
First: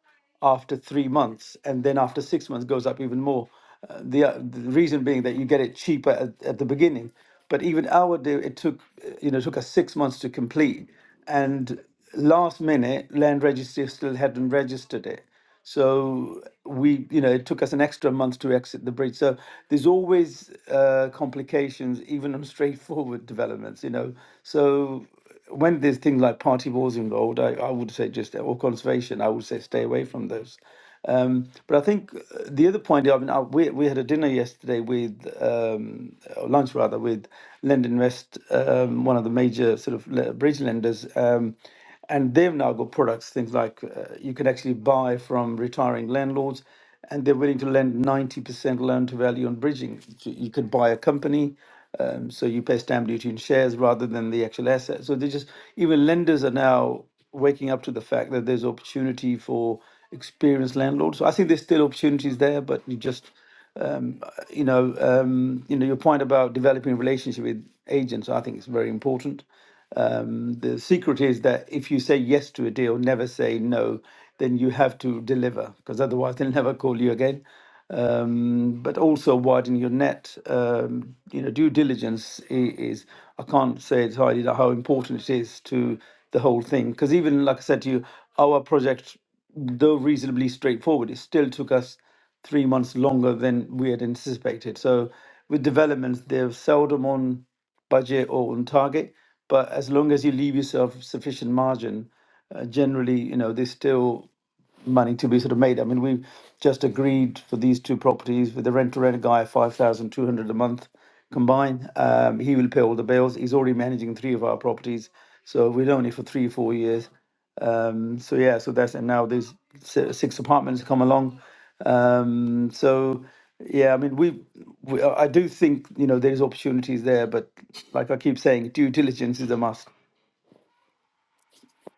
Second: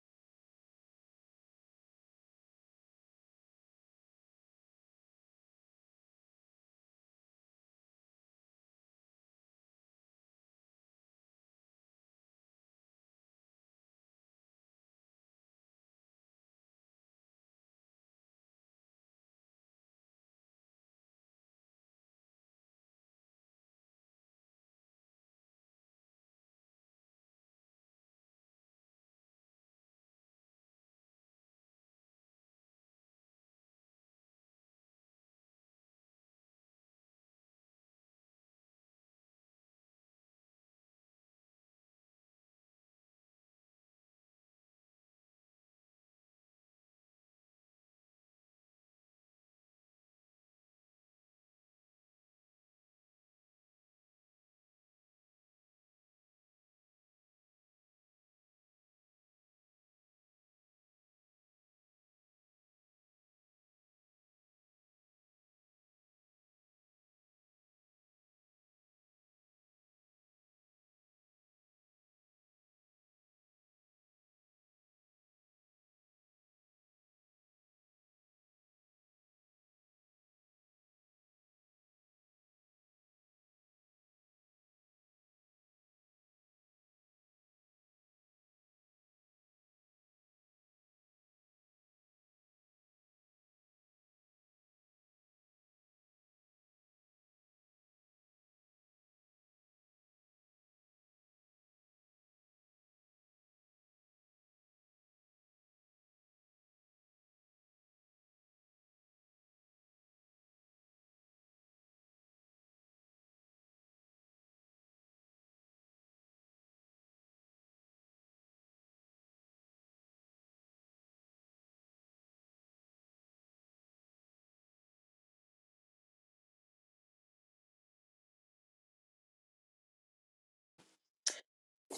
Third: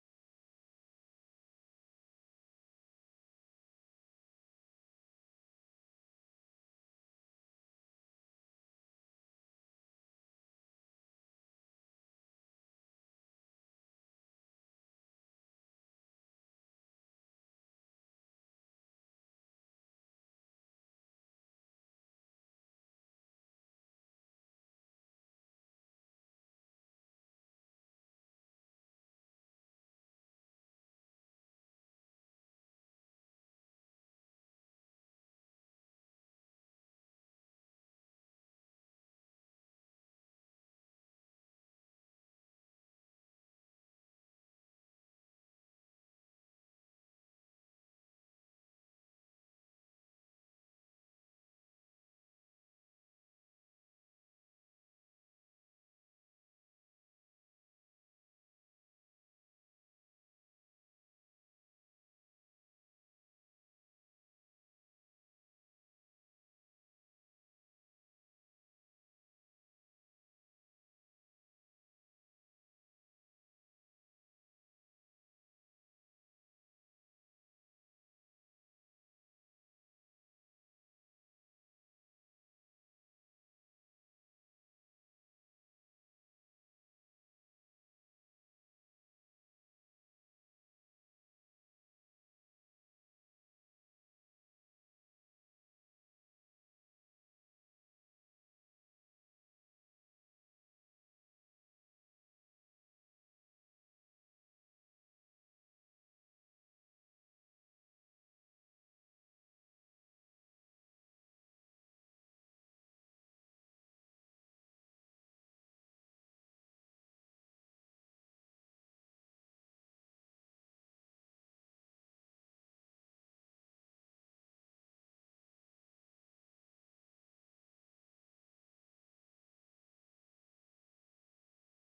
after three months, and then after six months goes up even more. Uh, the, uh, the reason being that you get it cheaper at, at the beginning, but even our deal it took uh, you know took us six months to complete, and last minute land registry still hadn't registered it. So we, you know, it took us an extra month to exit the bridge. So there's always uh, complications, even on straightforward developments, you know. So when there's things like party wars involved, I, I would say just or conservation, I would say stay away from those. Um, but I think uh, the other point, I mean, I, we, we had a dinner yesterday with, um, or lunch rather, with Lendinvest, um, one of the major sort of le- bridge lenders. Um, and they've now got products, things like uh, you can actually buy from retiring landlords, and they're willing to lend 90% loan to value on bridging. So You could buy a company, um, so you pay stamp duty in shares rather than the actual asset. So they just, even lenders are now waking up to the fact that there's opportunity for experienced landlords. So I think there's still opportunities there, but you just, um, uh, you know, um, you know, your point about developing a relationship with agents, I think is very important. Um, the secret is that if you say yes to a deal, never say no, then you have to deliver because otherwise they'll never call you again. Um, but also widen your net. Um, you know, due diligence i- is, I can't say it's highly how important it is to the whole thing because even like I said to you, our project, though reasonably straightforward, it still took us three months longer than we had anticipated. So with developments, they're seldom on budget or on target. But as long as you leave yourself sufficient margin, uh, generally, you know, they still money to be sort of made. I mean, we've just agreed for these two properties with the rent to rent guy five thousand two hundred a month combined. Um, he will pay all the bills. He's already managing three of our properties, so we've known it for three four years. Um, so yeah, so that's and now there's si- six apartments come along. Um, so yeah, I mean we, we I do think you know there's opportunities there, but like I keep saying, due diligence is a must.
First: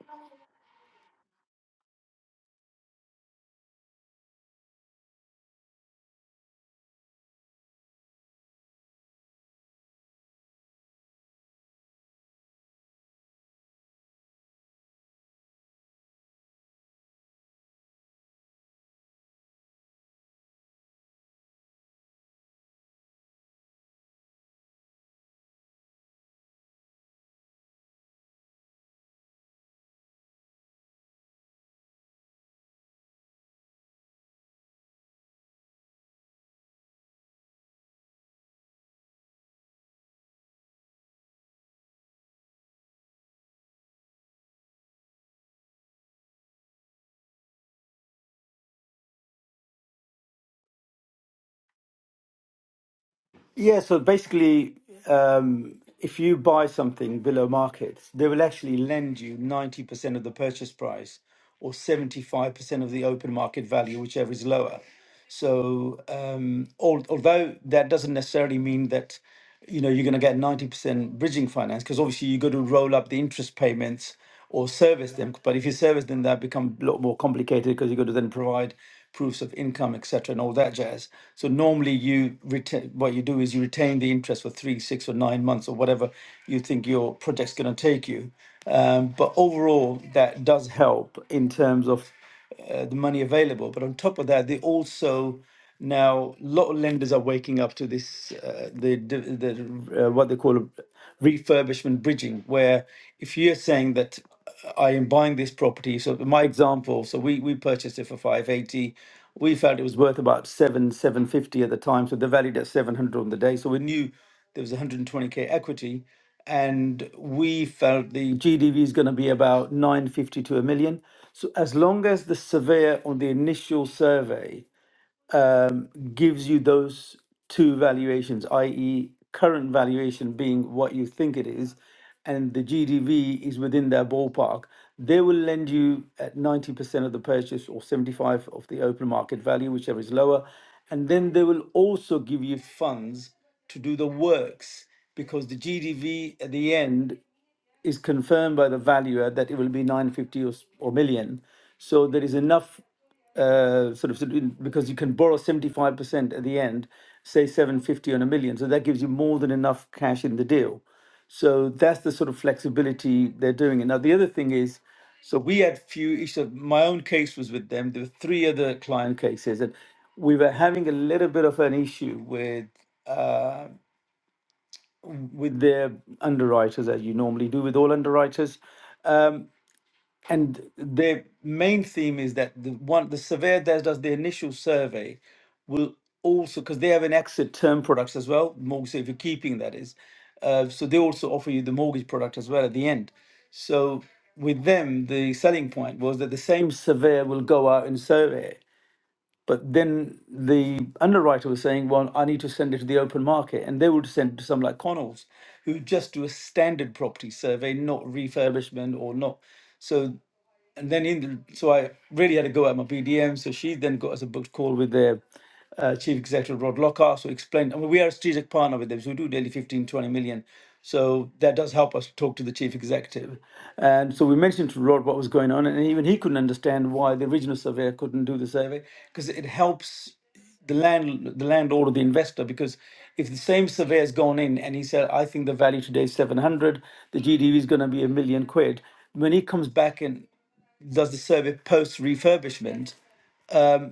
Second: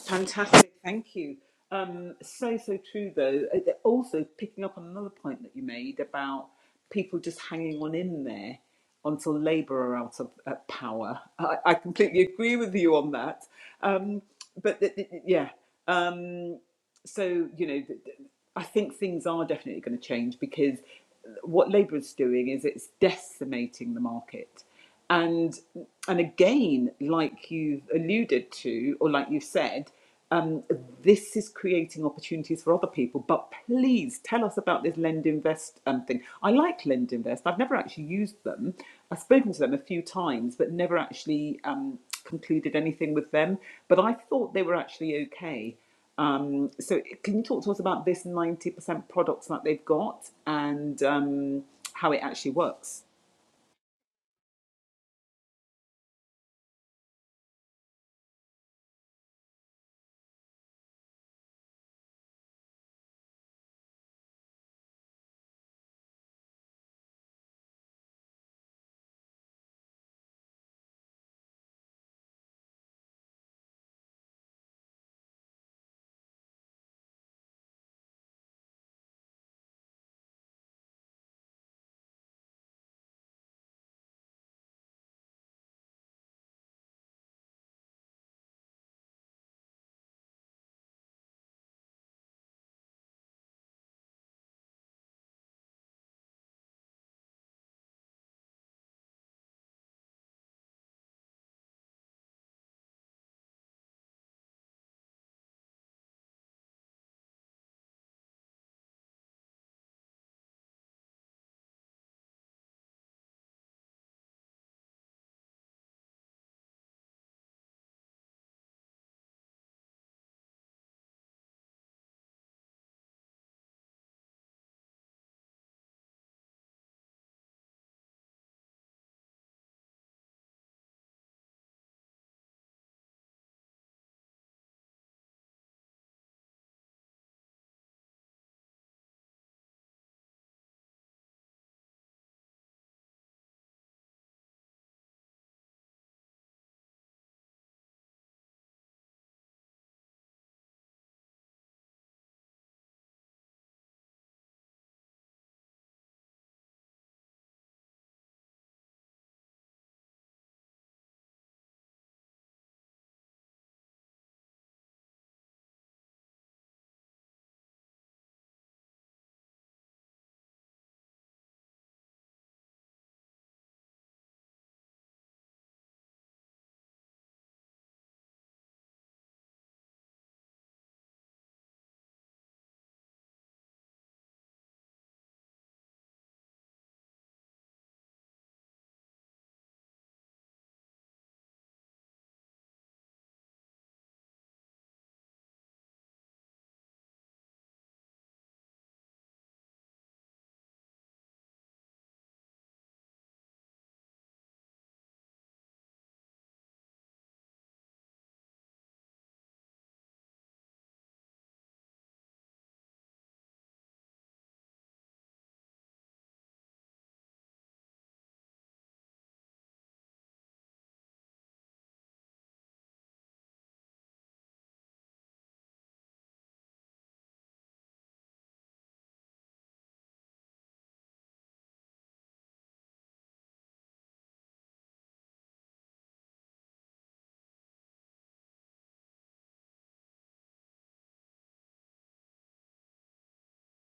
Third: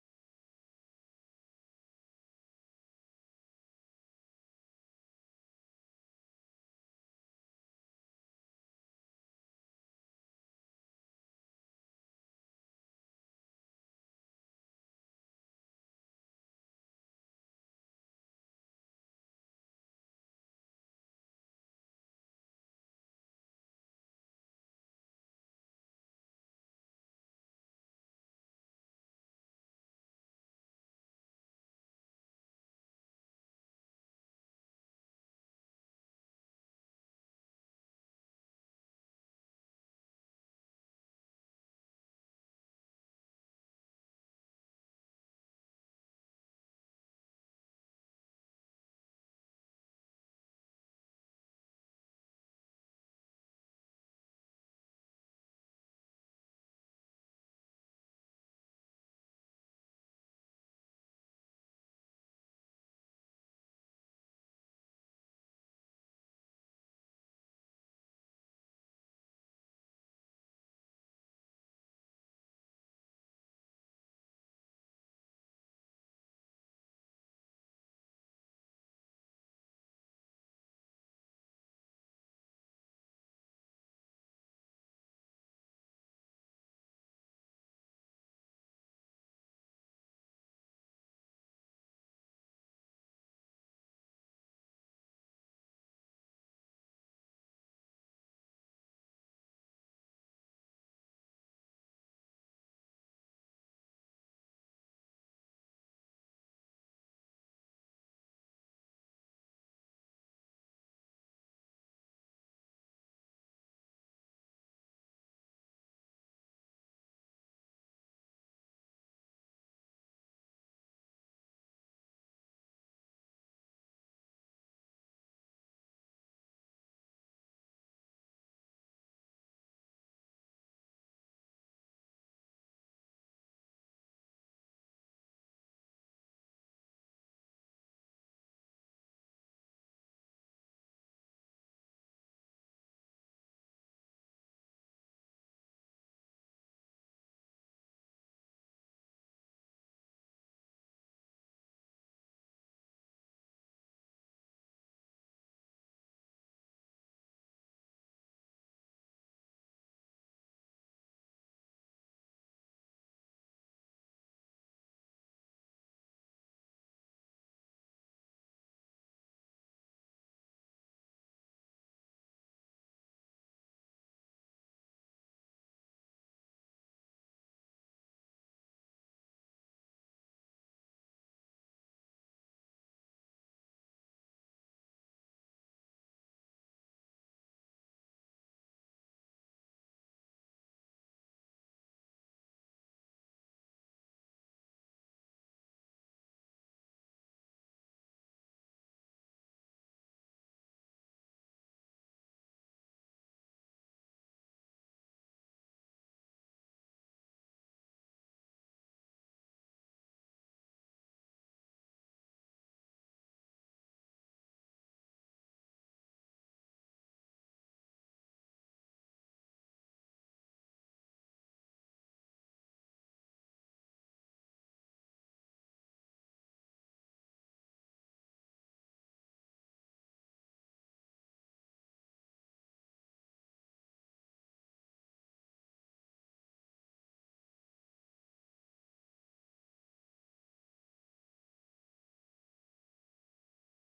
fantastic, thank you. Um, so, so true though. Uh, th- Also, picking up on another point that you made about people just hanging on in there until Labour are out of uh, power. I, I completely agree with you on that. Um, but th- th- yeah, Um, so you know, I think things are definitely going to change because uh, what Labour is doing is it's decimating the market, and and again, like you've alluded to or like you've said, um, this is creating opportunities for other people. But please tell us about this Lend Invest um, thing. I like Lend Invest. I've never actually used them. I've spoken to them a few times, but never actually um, concluded anything with them. But I thought they were actually okay. Um, so can you talk to us about this 90% products that they've got and um, how it actually works?
Yeah, so basically, um, if you buy something below market, they will actually lend you 90% of the purchase price or 75% of the open market value, whichever is lower. So, um, al- although that doesn't necessarily mean that, you know, you're going to get 90% bridging finance, because obviously you got to roll up the interest payments or service them. But if you service them, that become a lot more complicated because you've got to then provide proofs of income, etc., and all that jazz. So normally, you retain what you do is you retain the interest for three, six, or nine months, or whatever you think your project's going to take you. Um, but overall, that does help in terms of uh, the money available. But on top of that, they also now a lot of lenders are waking up to this uh, the the, the uh, what they call a refurbishment bridging, where if you're saying that I am buying this property. So my example, so we we purchased it for 580. We felt it was worth about seven, 750 at the time. So they valued at 700 on the day. So we knew there was 120k equity. And we felt the GDV is going to be about 950 to a million. So as long as the surveyor on the initial survey um, gives you those two valuations, i.e., current valuation being what you think it is, and the GDV is within their ballpark, they will lend you at 90% of the purchase or 75 of the open market value, whichever is lower. And then they will also give you funds to do the works because the GDV at the end is confirmed by the valuer that it will be 950 or, s- or million. So there is enough uh, sort of sort of- because you can borrow 75% at the end, say 750 on a million. So that gives you more than enough cash in the deal. So that's the sort of flexibility they're doing it. Now, the other thing is, so we had few issues. My own case was with them. There were three other client cases, and we were having a little bit of an issue with uh, with their underwriters, as you normally do with all underwriters. Um, and the main theme is that the one the surveyor that does the initial survey will also because they have an exit term products as well, mortgage so if you're keeping that is. Uh, so they also offer you the mortgage product as well at the end. So with them, the selling point was that the same surveyor will go out and survey. But then the underwriter was saying, well, I need to send it to the open market. And they would send it to some like Connells, who just do a standard property survey, not refurbishment or not. So and then in the, so I really had a go at my BDM. So she then got us a booked call with the uh, chief executive Rod Lockhart. So explained, I mean, we are a strategic partner with them, so we do daily fifteen twenty million. So that does help us talk to the chief executive. And so we mentioned to Rod what was going on, and even he couldn't understand why the original surveyor couldn't do the survey because it helps the land the landlord or the investor because if the same surveyor's gone in and he said i think the value today is 700 the gdv is going to be a million quid when he comes back in does the survey post refurbishment,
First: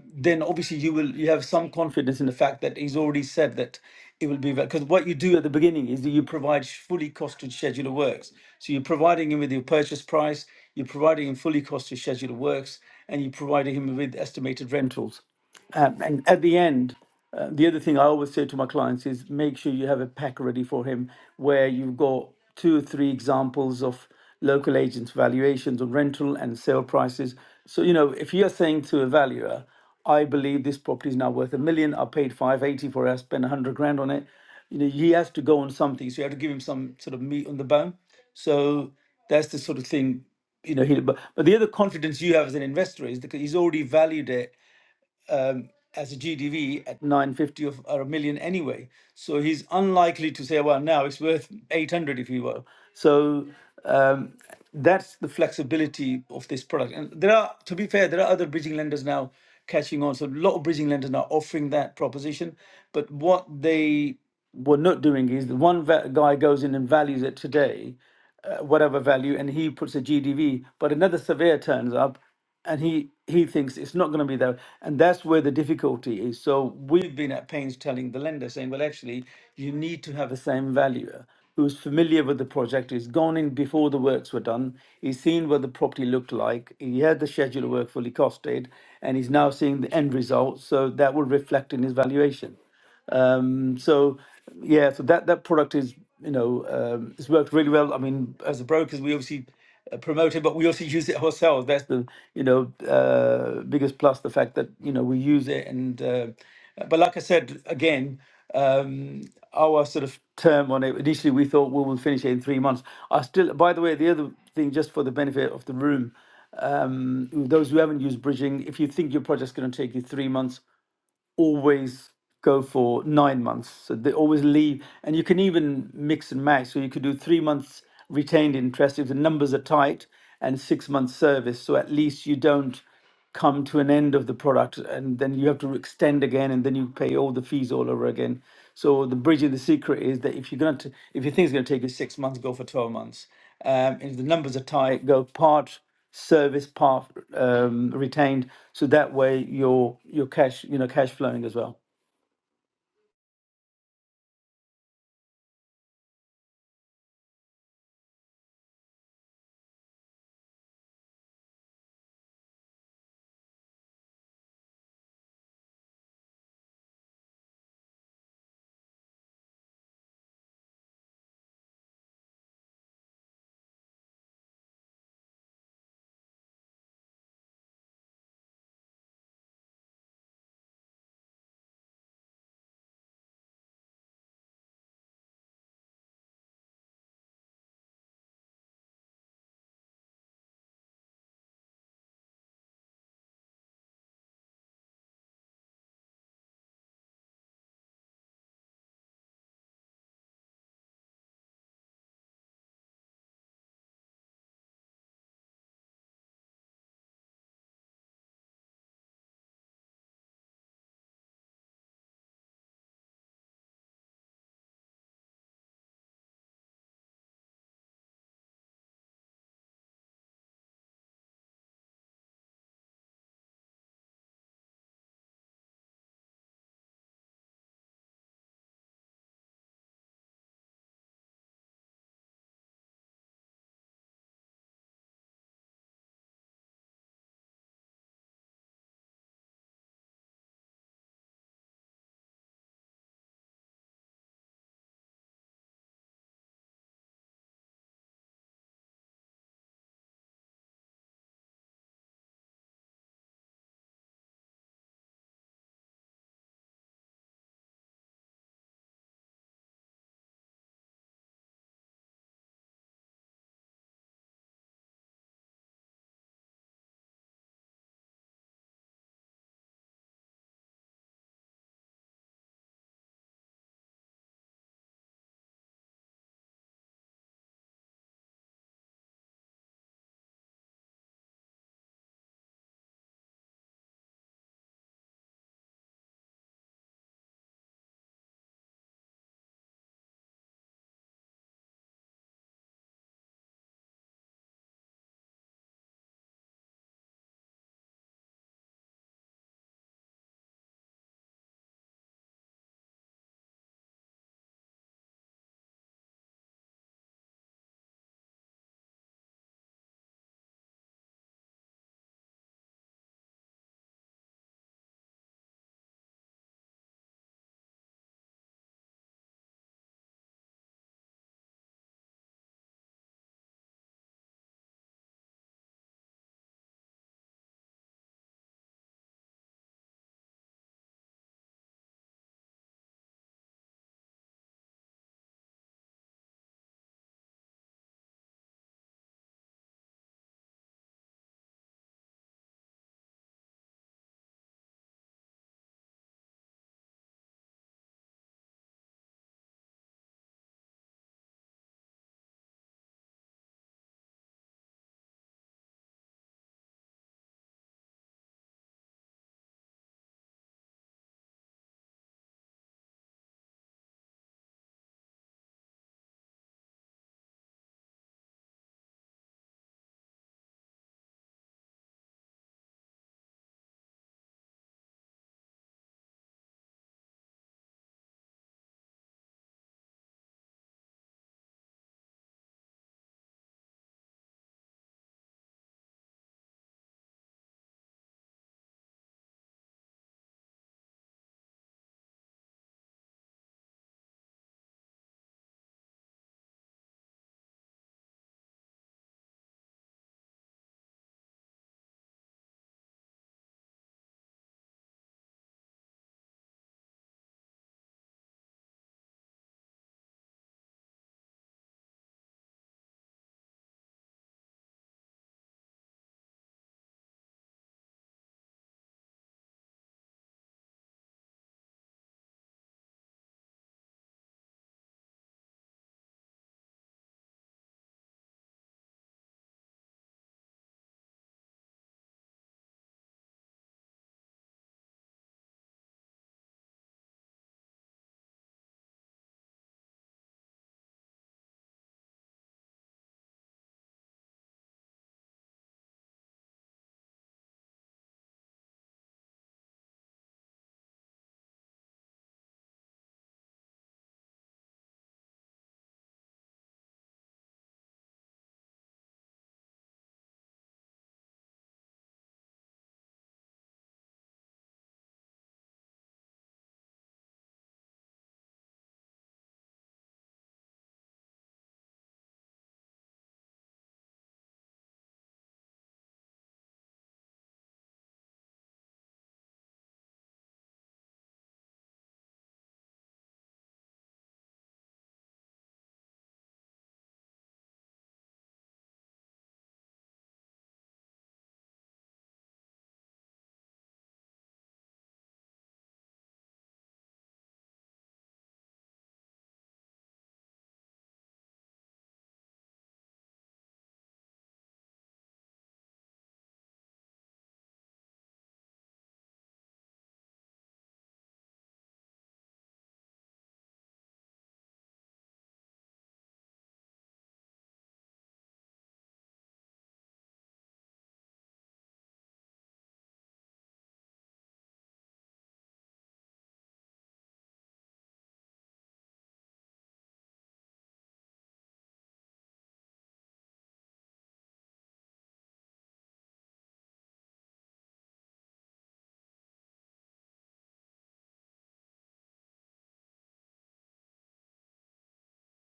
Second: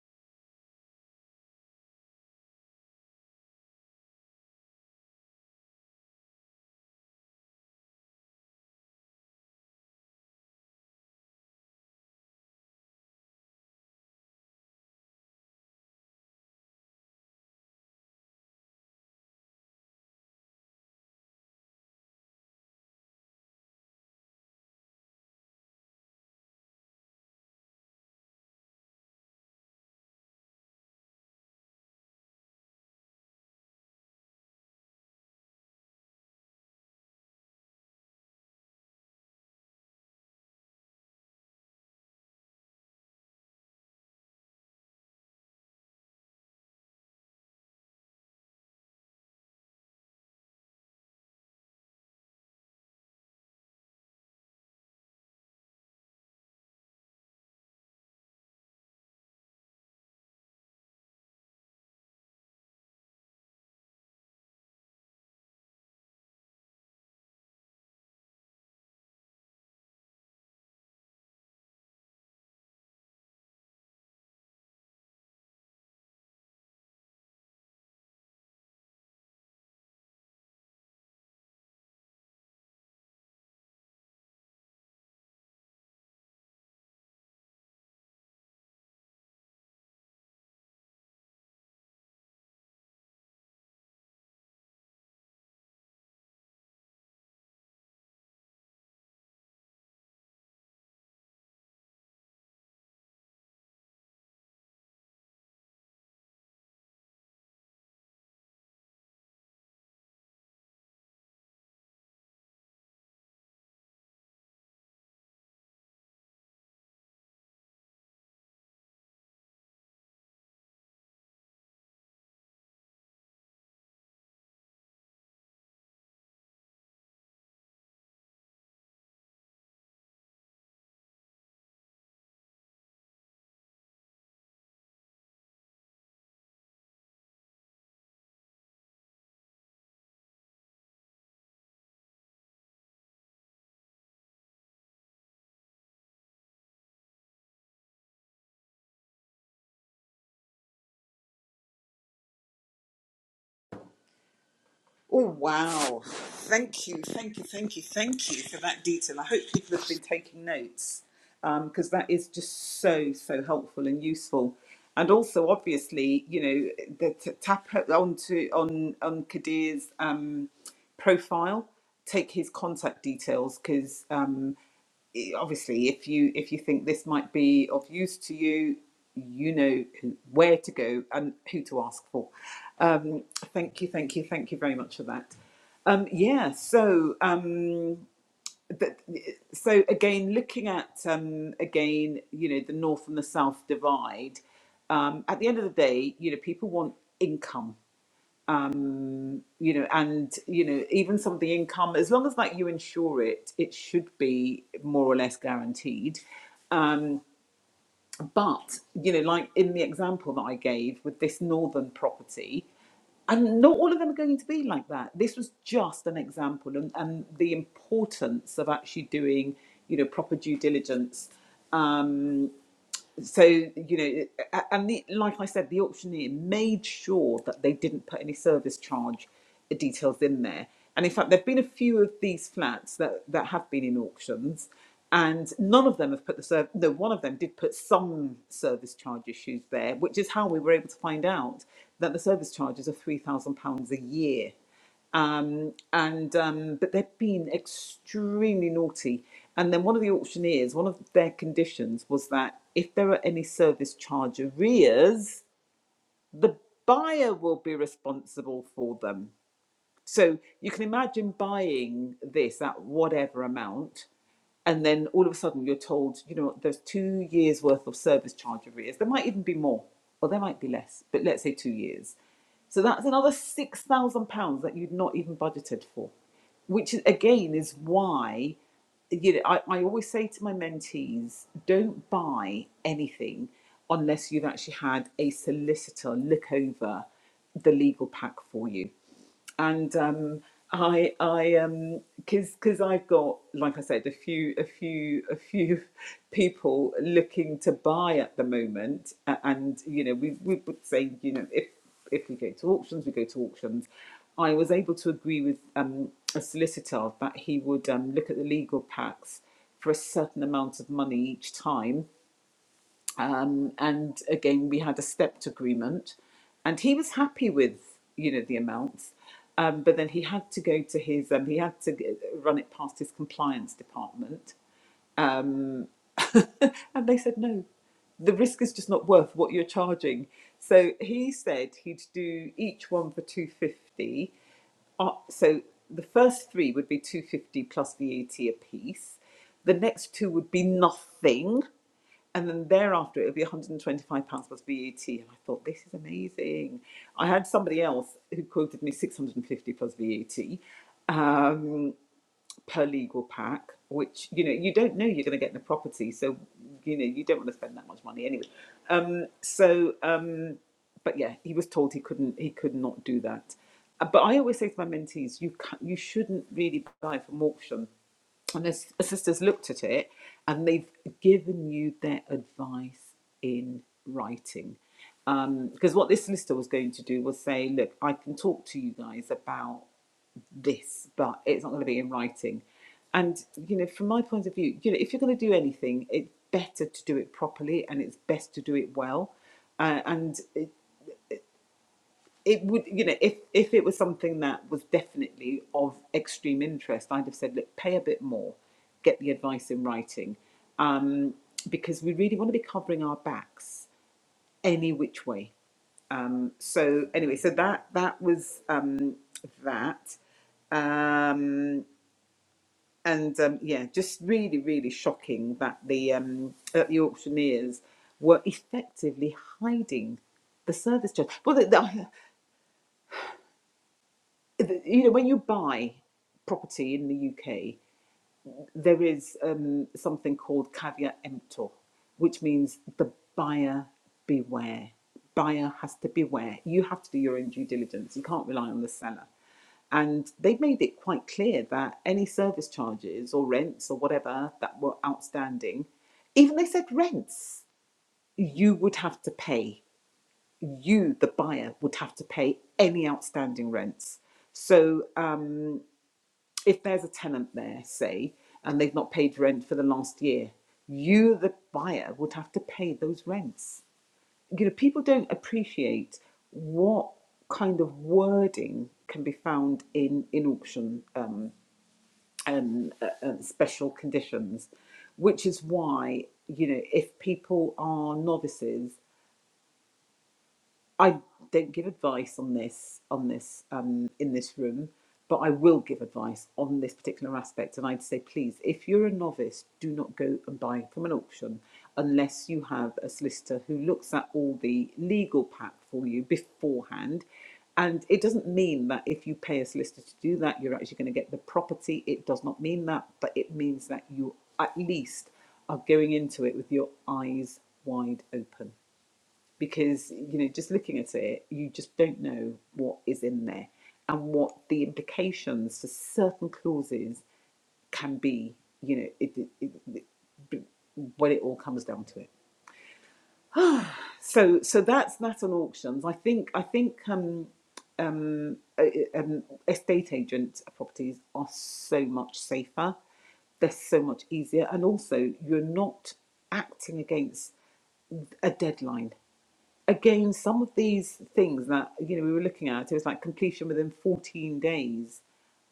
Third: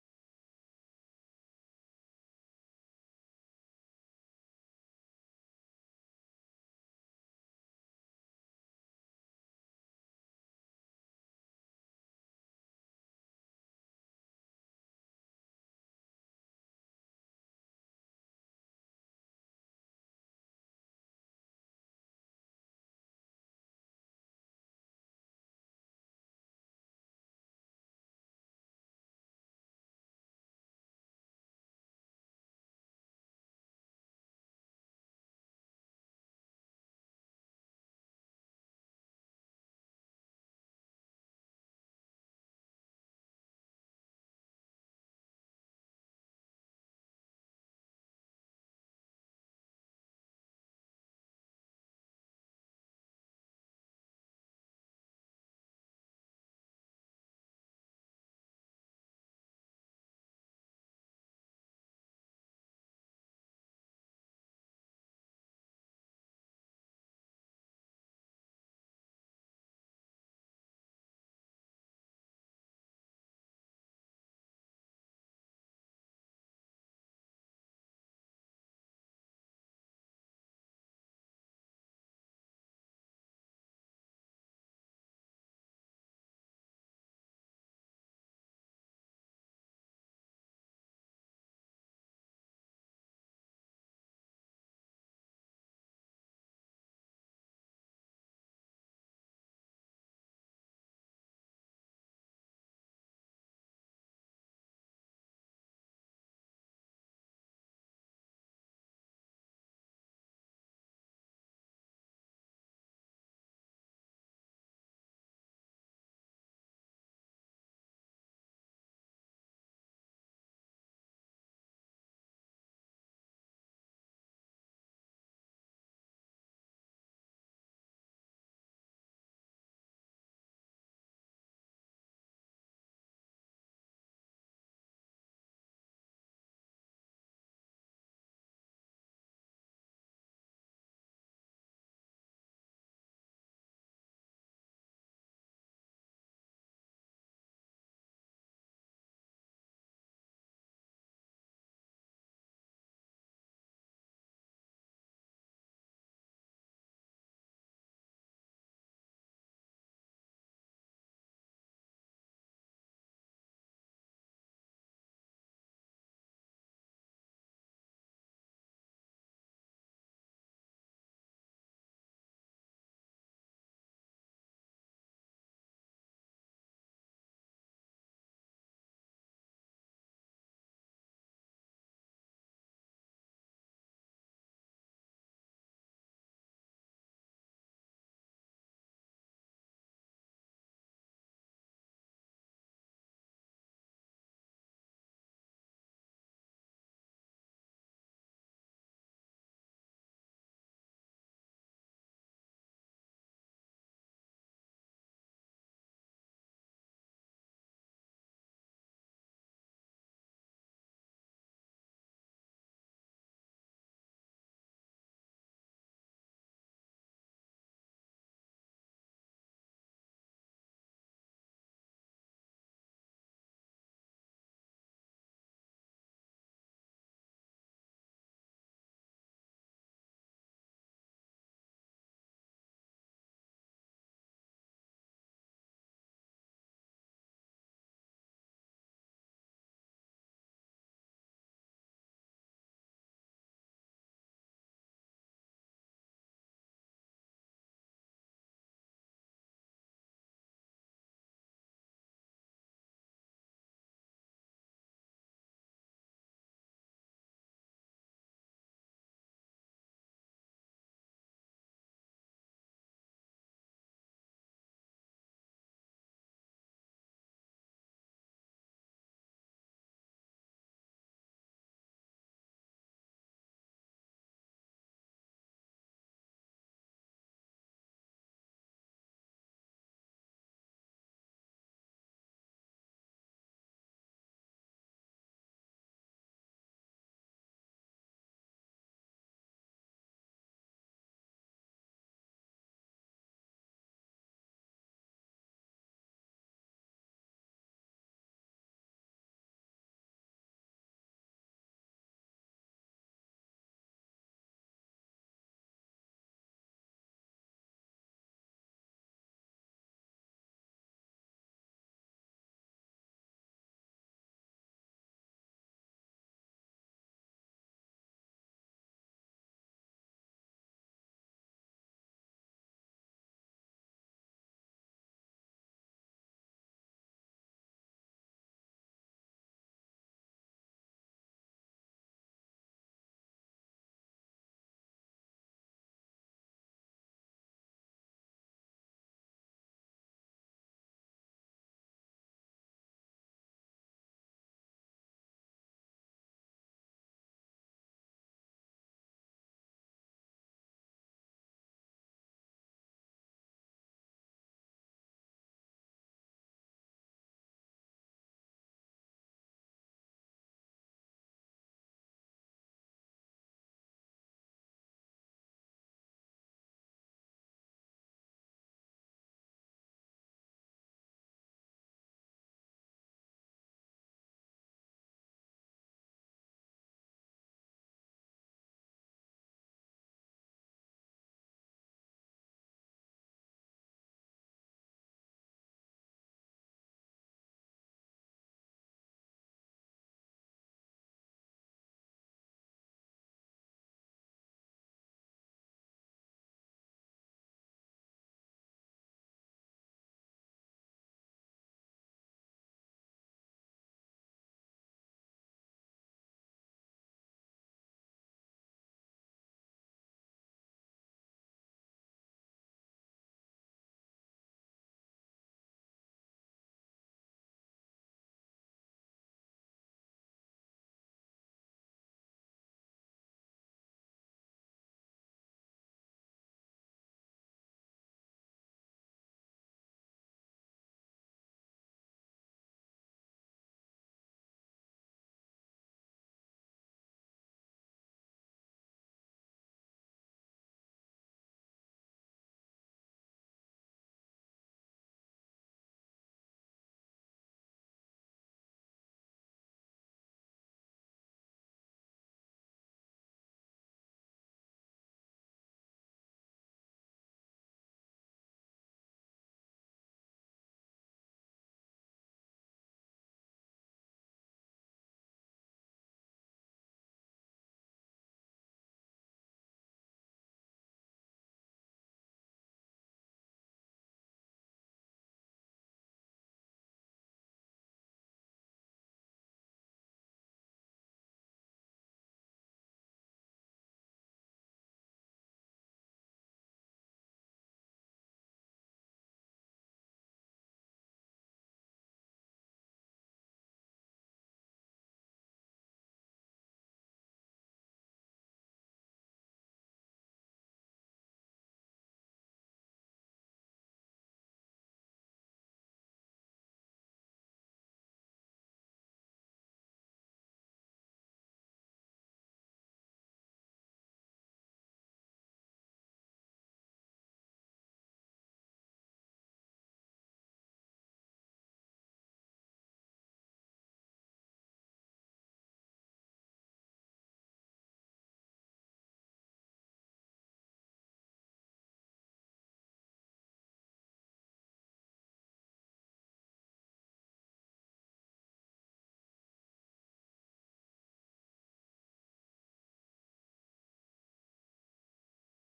then obviously you will you have some confidence in the fact that he's already said that it will be because what you do at the beginning is that you provide sh- fully costed schedule of works. So you're providing him with your purchase price, you're providing him fully costed schedule of works, and you're providing him with estimated rentals. Um, and at the end, uh, the other thing I always say to my clients is make sure you have a pack ready for him where you've got two or three examples of local agents' valuations on rental and sale prices. So, you know, if you're saying to a valuer, I believe this property is now worth a million, I paid 580 for it, I spent 100 grand on it, you know, he has to go on something. So you have to give him some sort of meat on the bone. So that's the sort of thing you know, he, but, but the other confidence you have as an investor is that he's already valued it as a GDV at 950 of, or a million anyway. So he's unlikely to say, well, now it's worth 800 if you will. So um, that's the flexibility of this product. And there are, to be fair, there are other bridging lenders now catching on. So a lot of bridging lenders now offering that proposition. But what they were not doing is the one va- guy goes in and values it today, uh, whatever value, and he puts a GDV, but another surveyor turns up and he he thinks it's not going to be that and that's where the difficulty is so we've been at pains telling the lender saying well actually you need to have the same valuer who's familiar with the project who's gone in before the works were done he's seen what the property looked like he had the schedule of work fully costed and he's now seeing the end result so that will reflect in his valuation um, so yeah, so that that product is you know um, it's worked really well. I mean, as a brokers, we obviously uh, promote it, but we also use it ourselves. That's the you know uh, biggest plus the fact that you know we use it and uh, but like I said again. Um, our sort of term on it initially we thought we will finish it in three months i still by the way the other thing just for the benefit of the room those who haven't used bridging if you think your project's going to take you three months always go for nine months. So they always leave, and you can even mix and match. So you could do three months retained interest if the numbers are tight, and six months service. So at least you don't come to an end of the product, and then you have to extend again, and then you pay all the fees all over again. So the bridge of the secret is that if you're going to, if you think it's going to take you six months, go for twelve months. Um, if the numbers are tight, go part service path um, retained, so that way your your cash you know cash flowing as well.
Oh, wow. Thank you, thank you, thank you, thank you for that detail. I hope people have been taking notes because um, that is just so so helpful and useful and also obviously you know the t- tap onto on on kadir's um profile take his contact details because um. obviously if you if you think this might be of use to you you know who, where to go and who to ask for um, thank you thank you thank you very much for that um, yeah so um, but, so again looking at um, again you know the north and the south divide um, at the end of the day you know people want income you know and you know even some of the income as long as like you insure it it should be more or less guaranteed Um. But, you know, like in the example that I gave with this northern property, and not all of them are going to be like that. This was just an example, and, and the importance of actually doing, you know, proper due diligence um, so you know and the, like i said the auctioneer made sure that they didn't put any service charge details in there and in fact there have been a few of these flats that, that have been in auctions and none of them have put the serv no one of them did put some service charge issues there which is how we were able to find out that the service charges are £3000 a year um, and um, but they've been extremely naughty. And then one of the auctioneers, one of their conditions was that if there are any service charge arrears, the buyer will be responsible for them. So you can imagine buying this at whatever amount, and then all of a sudden you're told, you know, there's two years worth of service charge arrears. There might even be more, or there might be less, but let's say two years. So that's another six thousand pounds that you'd not even budgeted for, which is, again is why, you know, I, I always say to my mentees, don't buy anything unless you've actually had a solicitor look over the legal pack for you and um, I I um because because I've got like I said a few a few a few people looking to buy at the moment, a- and you know we we would say you know if if we go to auctions we go to auctions. I was able to agree with um, a solicitor that he would um, look at the legal packs for a certain amount of money each time um, and again we had a stepped agreement and he was happy with you know the amounts um, but then he had to go to his um, he had to g- run it past his compliance department and they said, no, the risk is just not worth what you're charging. So he said he'd do each one for 250. Uh, so the first three would be 250 plus VAT a T a piece. The next two would be nothing. And then thereafter, it would be £125 plus VAT. And I thought, this is amazing. I had somebody else who quoted me 650 plus VAT per legal pack, which you know you don't know you're going to get in the property, so you know you don't want to spend that much money anyway. Um, so, um, but yeah, he was told he couldn't, he could not do that. Uh, But I always say to my mentees, you can you shouldn't really buy from auction unless the s- sisters looked at it and they've given you their advice in writing. Because what this solicitor was going to do was say, look, I can talk to you guys about this, but it's not going to be in writing. And you know, from my point of view, you know, if you're going to do anything, it's better to do it properly, and it's best to do it well. Uh, and it, it would, you know, if if it was something that was definitely of extreme interest, I'd have said, look, pay a bit more, get the advice in writing, um, because we really want to be covering our backs any which way. Um, so anyway, so that that was um, that. Um, and um, yeah, just really, really shocking that the um, that the auctioneers were effectively hiding the service charge. Well, the, the, you know, when you buy property in the UK, there is um, something called caveat emptor, which means the buyer beware. Buyer has to beware. You have to do your own due diligence. You can't rely on the seller. And they made it quite clear that any service charges or rents or whatever that were outstanding, even they said rents, you would have to pay. You, the buyer, would have to pay any outstanding rents. So um, if there's a tenant there, say, and they've not paid rent for the last year, you, the buyer, would have to pay those rents. You know, people don't appreciate what kind of wording can be found in in auction um, and uh, uh, special conditions, which is why you know if people are novices I don't give advice on this on this um, in this room, but I will give advice on this particular aspect. And I'd say, please, if you're a novice, do not go and buy from an auction unless you have a solicitor who looks at all the legal pack for you beforehand. And it doesn't mean that if you pay a solicitor to do that, you're actually going to get the property. It does not mean that, but it means that you at least are going into it with your eyes wide open because you know just looking at it you just don't know what is in there and what the implications for certain clauses can be you know it, it, it, it- when it all comes down to it so so that's that on auctions i think i think um, uh, um estate agent properties are so much safer they're so much easier and also you're not acting against a deadline again, some of these things that you know we were looking at, it was like completion within 14 days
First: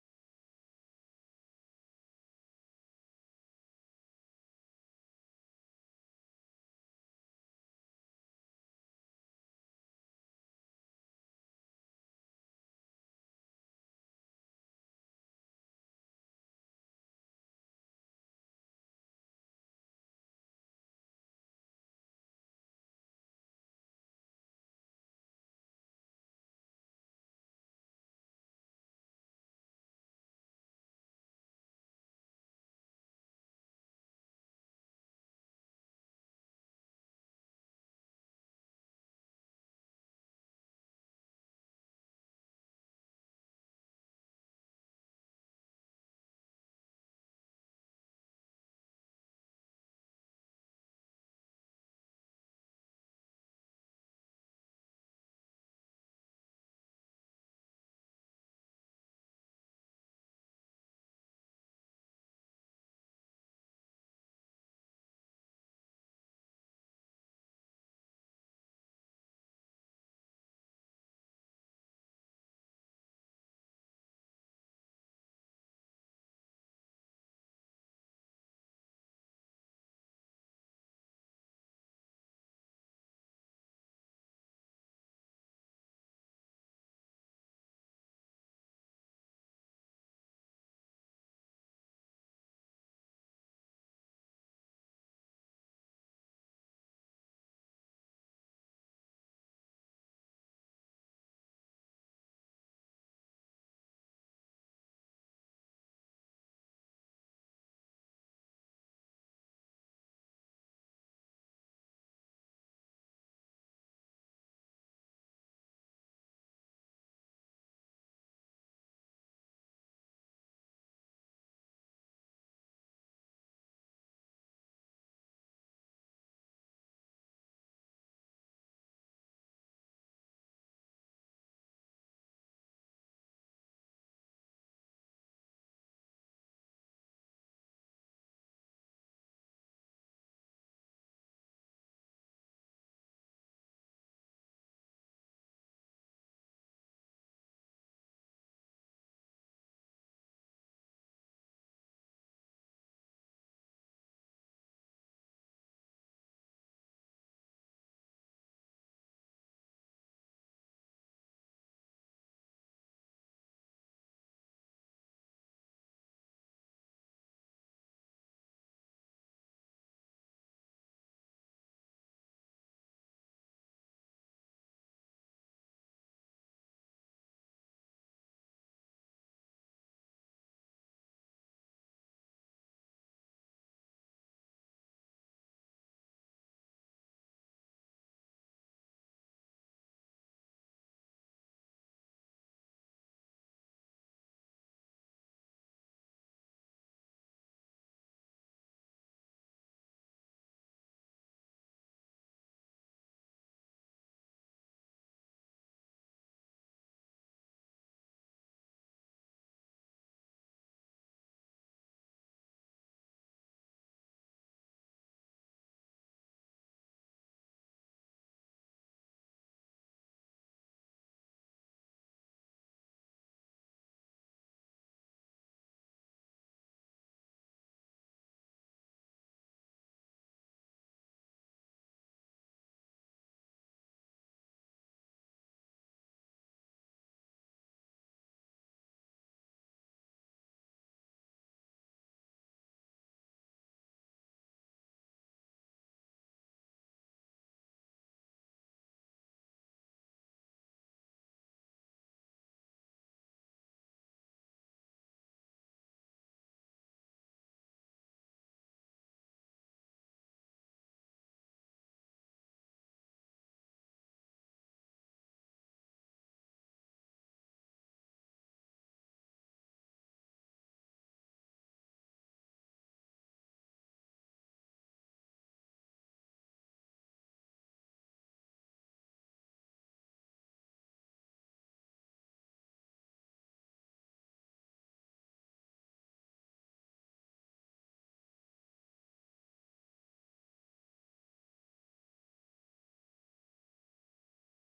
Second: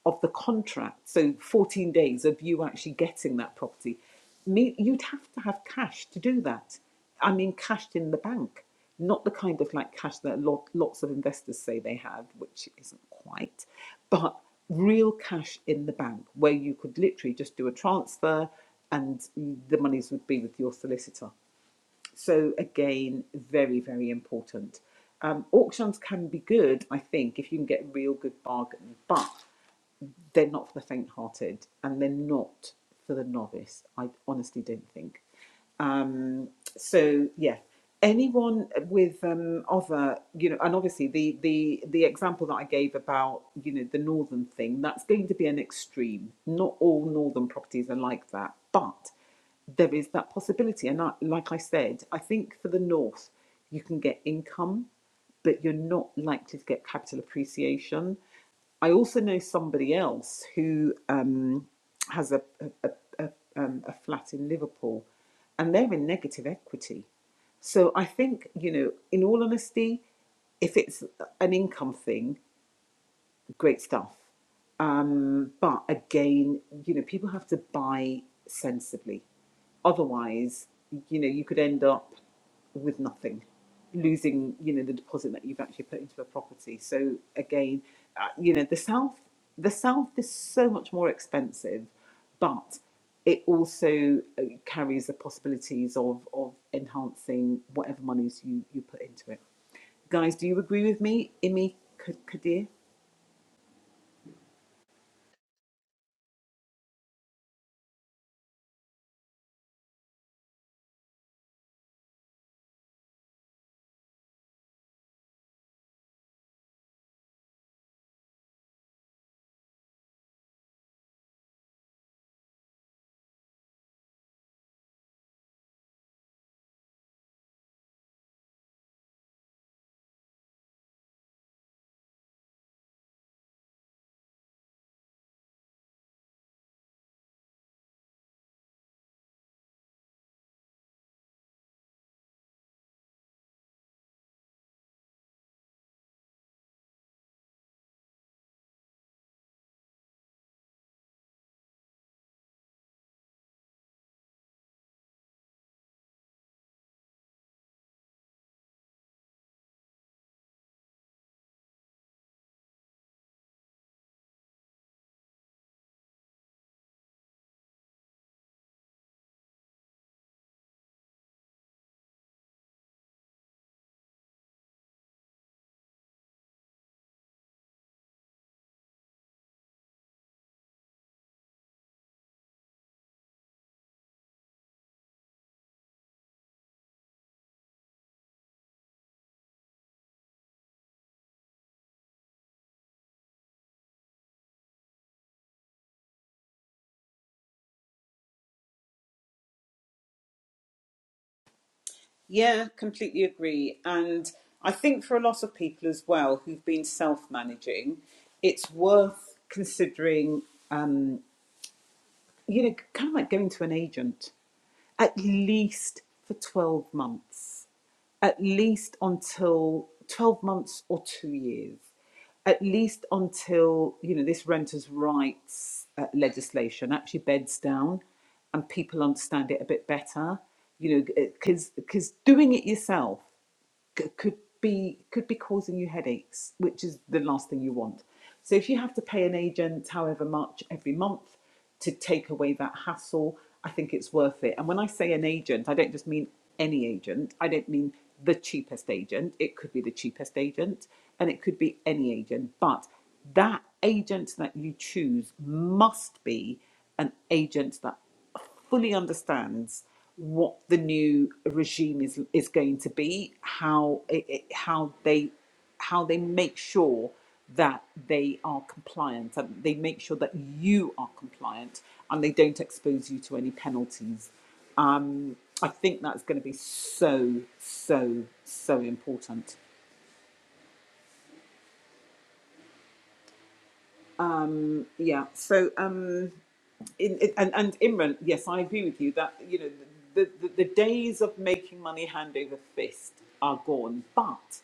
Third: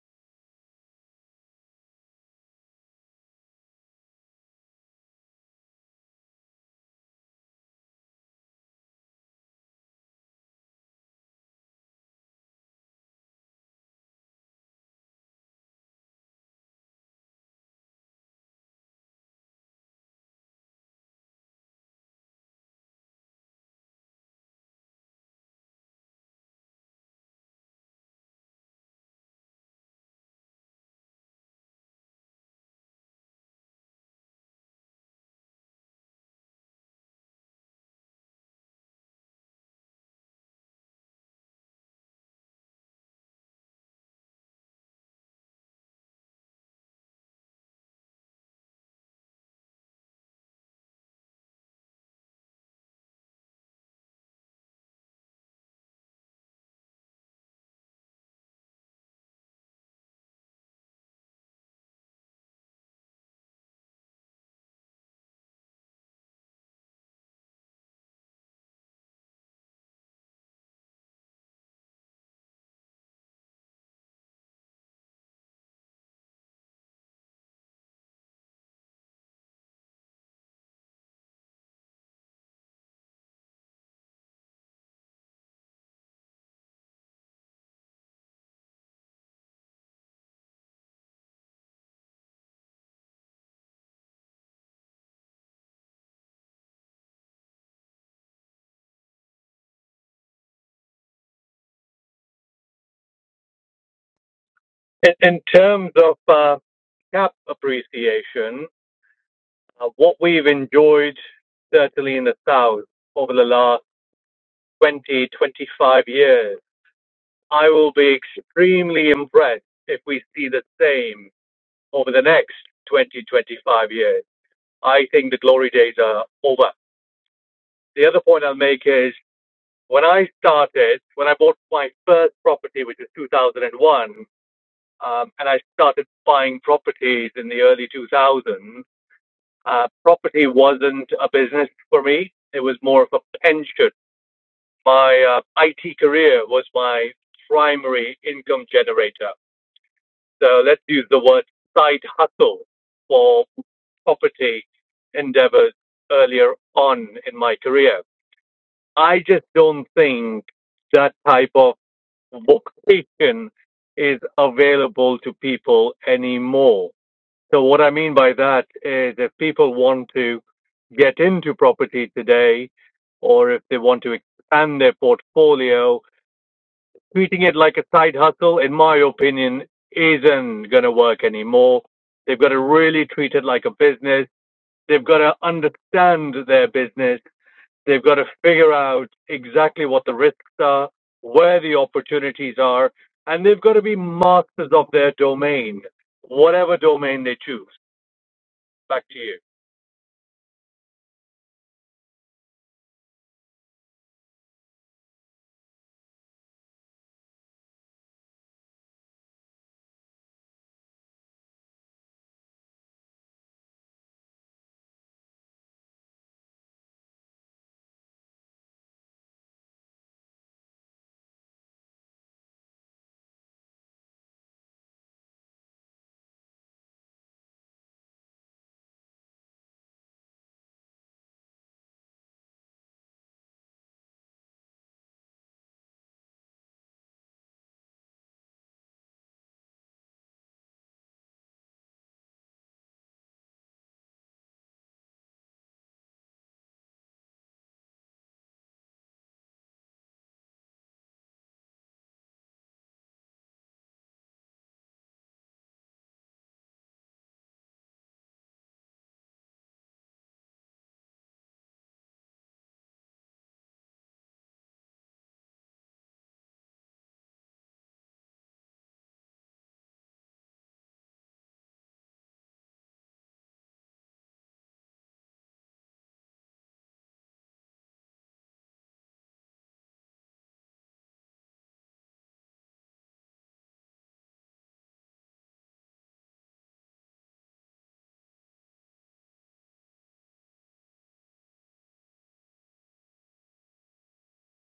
of the contract. So 14 days of you actually getting that property. Me, you'd have to have cash to do that. I mean, cashed in the bank, not the kind of like cash that lot, lots of investors say they have, which isn't quite, but real cash in the bank where you could literally just do a transfer and the monies would be with your solicitor. So again, very, very important. Um, auctions can be good, I think, if you can get real good bargain. but they're not for the faint-hearted and they're not for the novice. I honestly don't think. Um, so yeah, anyone with um, other, you know, and obviously the the the example that I gave about you know the northern thing that's going to be an extreme. Not all northern properties are like that, but there is that possibility. And I, like I said, I think for the north you can get income but you're not likely to get capital appreciation. I also know somebody else who um, has a, a, a, a, um, a flat in Liverpool and they're in negative equity. So I think, you know, in all honesty, if it's an income thing, great stuff. Um, but again, you know, people have to buy sensibly. Otherwise, you know, you could end up with nothing, losing, you know, the deposit that you've actually put into a property. So again, uh, you know, the south, the south is so much more expensive, but it also uh, carries the possibilities of of enhancing whatever monies you you put into it. Guys, do you agree with me, Imi K- Kadir?
In, in terms of uh, cap appreciation, uh, what we've enjoyed certainly in the South over the last 20, 25 years, I will be extremely impressed if we see the same over the next 20, 25 years. I think the glory days are over. The other point I'll make is when I started, when I bought my first property, which was 2001, um, and I started buying properties in the early 2000s, uh, property wasn't a business for me. It was more of a pension. My uh, IT career was my primary income generator. So let's use the word side hustle for property endeavors earlier on in my career. I just don't think that type of vocation is available to people anymore. So what I mean by that is if people want to get into property today or if they want to expand their portfolio treating it like a side hustle, in my opinion, isn't going to work anymore. They've got to really treat it like a business. They've got to understand their business. They've got to figure out exactly what the risks are, where the opportunities are, and they've got to be masters of their domain, whatever domain they choose. Back to you.
Yeah, completely agree. And I think for a lot of people as well who've been self managing, it's worth considering, um, you know, kind of like going to an agent at least for 12 months, at least until 12 months or two years, at least until, you know, this renters' rights uh, legislation actually beds down and people understand it a bit better, you know, because because doing it yourself c- could be could be causing you headaches, which is the last thing you want. So if you have to pay an agent however much every month to take away that hassle, I think it's worth it. And when I say an agent, I don't just mean any agent. I don't mean the cheapest agent. It could be the cheapest agent and it could be any agent, but that agent that you choose must be an agent that fully understands what the new regime is is going to be, how it, it- how they how they make sure that they are compliant and they make sure that you are compliant and they don't expose you to any penalties. Um, I think that's going to be so so so important. Yeah. So. Um, in, in- and and Imran, yes, I agree with you that you know the, the the days of making money hand over fist are gone. But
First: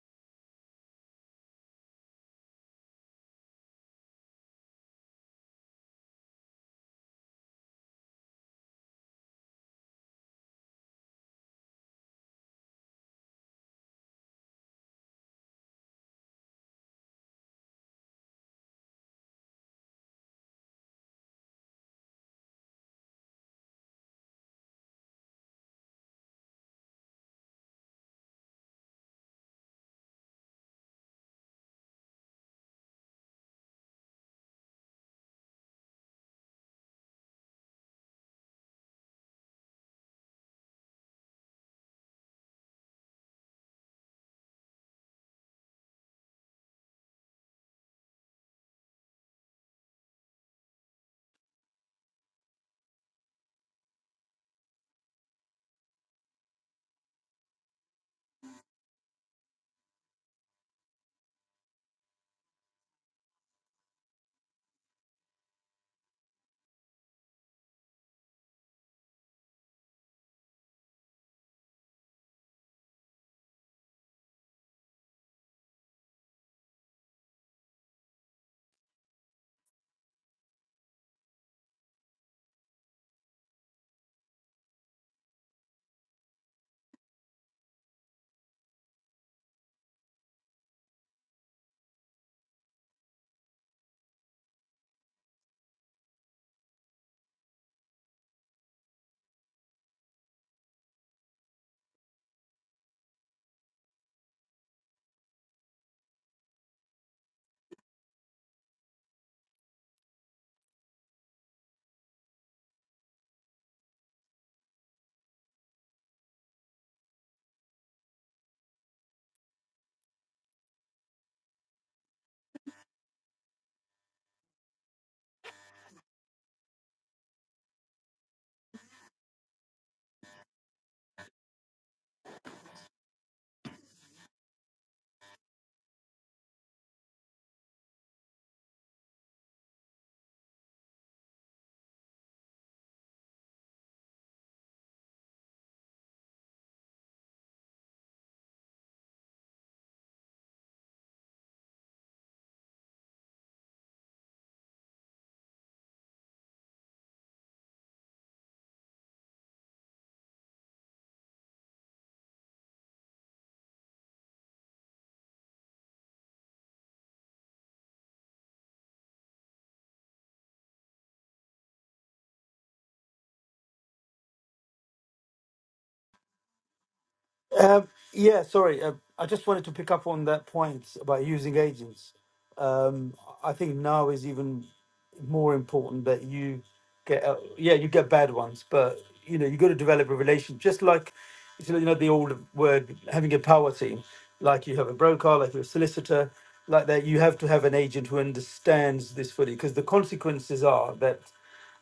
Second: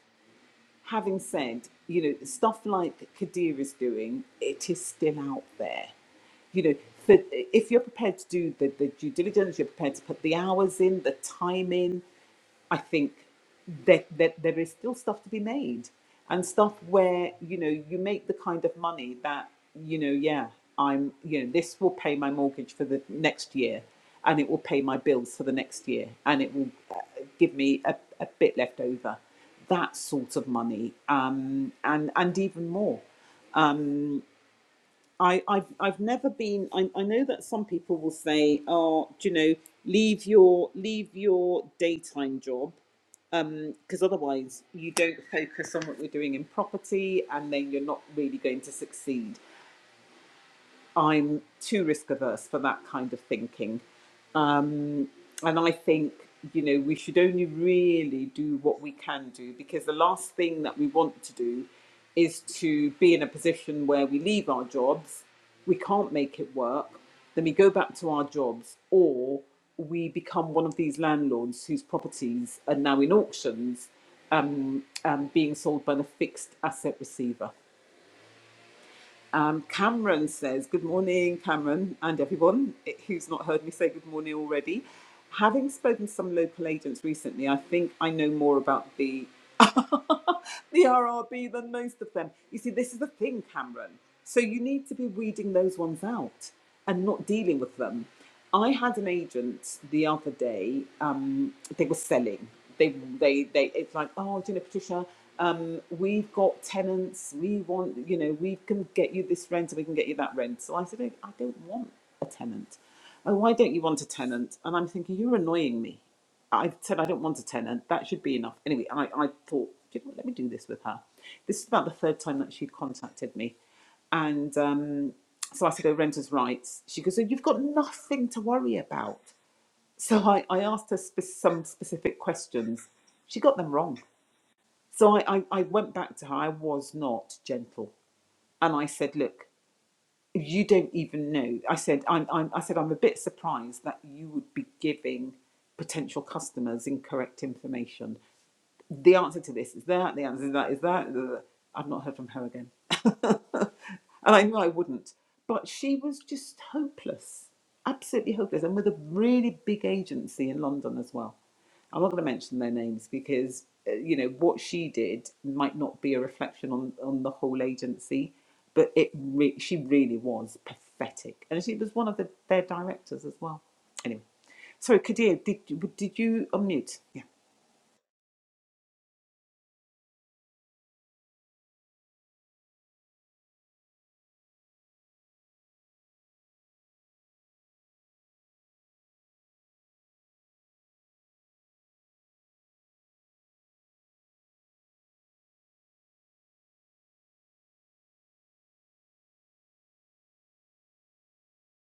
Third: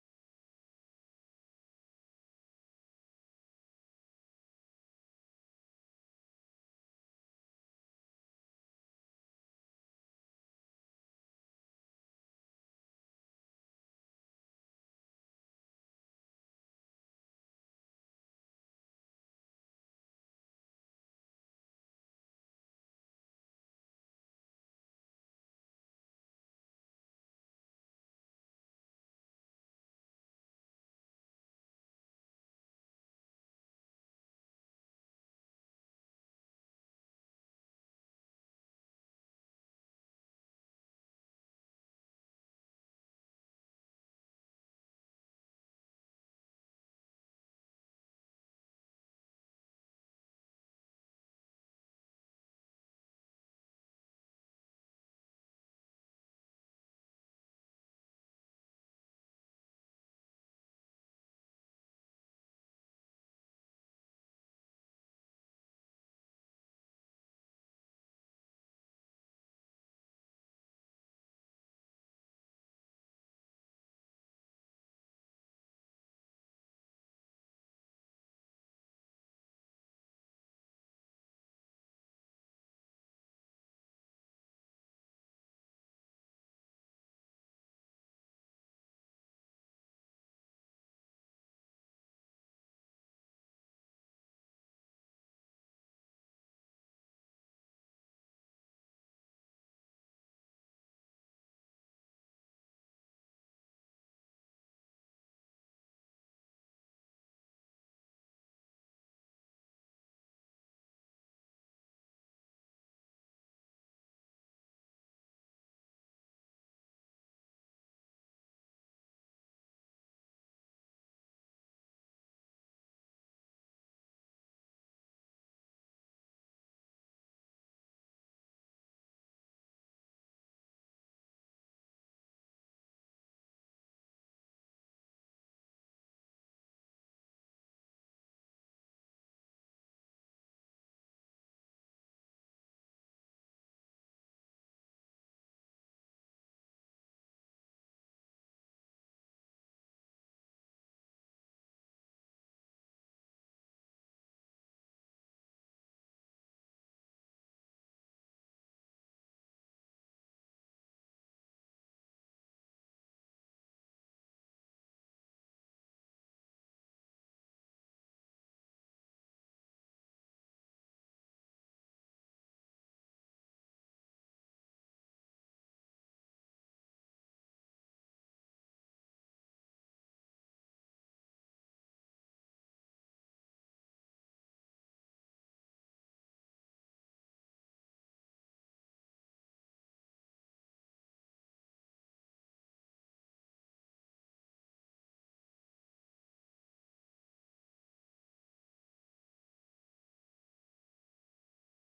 having said, you know, stuff like Kadir is doing, it is still out there. You know, for, if you're prepared to do the, the due diligence, you're prepared to put the hours in, the time in. I think that that there is still stuff to be made and stuff where you know you make the kind of money that you know yeah I'm you know this will pay my mortgage for the next year and it will pay my bills for the next year and it will uh, give me a, a bit left over that sort of money um, and and even more. I, I've I've never been. I, I know that some people will say, "Oh, do you know, leave your leave your daytime job because um, otherwise you don't focus on what we're doing in property and then you're not really going to succeed. I'm too risk averse for that kind of thinking. Um, and I think, you know, we should only really do what we can do because the last thing that we want to do is to be in a position where we leave our jobs, we can't make it work, then we go back to our jobs, or we become one of these landlords whose properties are now in auctions um, um, being sold by the fixed asset receiver. Um, Cameron says, Good morning, Cameron, and everyone who's not heard me say good morning already. Having spoken to some local agents recently, I think I know more about the the RRB than most of them. You see, this is the thing, Cameron. So you need to be weeding those ones out and not dealing with them. I had an agent the other day. Um, they were selling. They, they, they. It's like, oh, do you know, Patricia, um, we've got tenants. We want, you know, we can get you this rent, and we can get you that rent. So I said, I I don't want a tenant. Oh, why don't you want a tenant? And I'm thinking, you're annoying me. I said I don't want a tenant. That should be enough. Anyway, I, I thought, you know what, let me do this with her. This is about the third time that she contacted me. And um, so I said, oh, renters' rights. She goes, oh, you've got nothing to worry about. So I, I asked her spe- some specific questions. She got them wrong. So I, I, I went back to her. I was not gentle. And I said, look, you don't even know. I said, I'm, I'm, I said, I'm a bit surprised that you would be giving potential customers incorrect information the answer to this is that, the answer to that is that. blah, blah, blah. I've not heard from her again. and I knew I wouldn't. But she was just hopeless, absolutely hopeless, and with a really big agency in London as well. I'm not going to mention their names because, uh, you know, what she did might not be a reflection on, on the whole agency, but it re- she really was pathetic. And she was one of the, their directors as well. Anyway, sorry, Kadir, did, you- did you unmute? Yeah.
Uh, yeah, sorry. Uh, I just wanted to pick up on that point about using agents. Um, I think now is even more important that you get uh, yeah you get bad ones, but you know you got to develop a relation. Just like it's, you know the old word having a power team, like you have a broker, like you have a solicitor, like that. You have to have an agent who understands this fully because the consequences are that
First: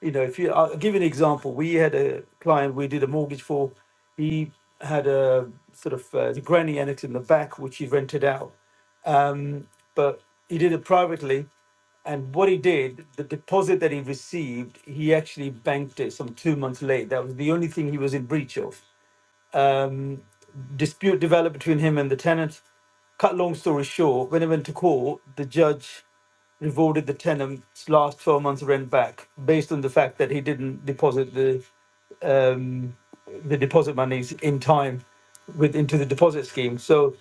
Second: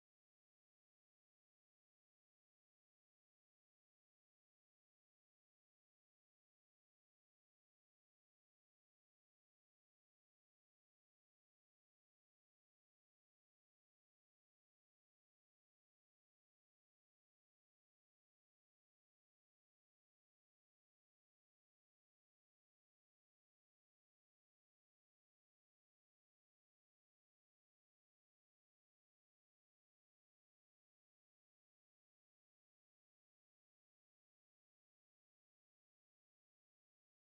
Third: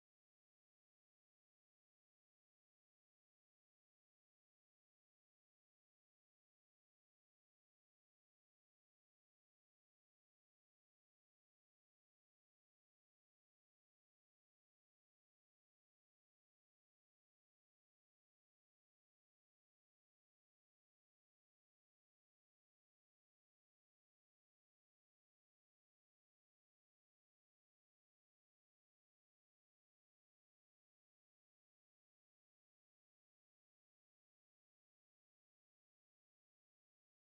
you know, if you, I'll give you an example. We had a client we did a mortgage for. He had a sort of uh, the granny annex in the back, which he rented out. Um, but he did it privately. And what he did, the deposit that he received, he actually banked it some two months late. That was the only thing he was in breach of. Um, dispute developed between him and the tenant. Cut long story short, when it went to court, the judge rewarded the tenant's last 12 months rent back based on the fact that he didn't deposit the um, the deposit monies in time with into the deposit scheme. So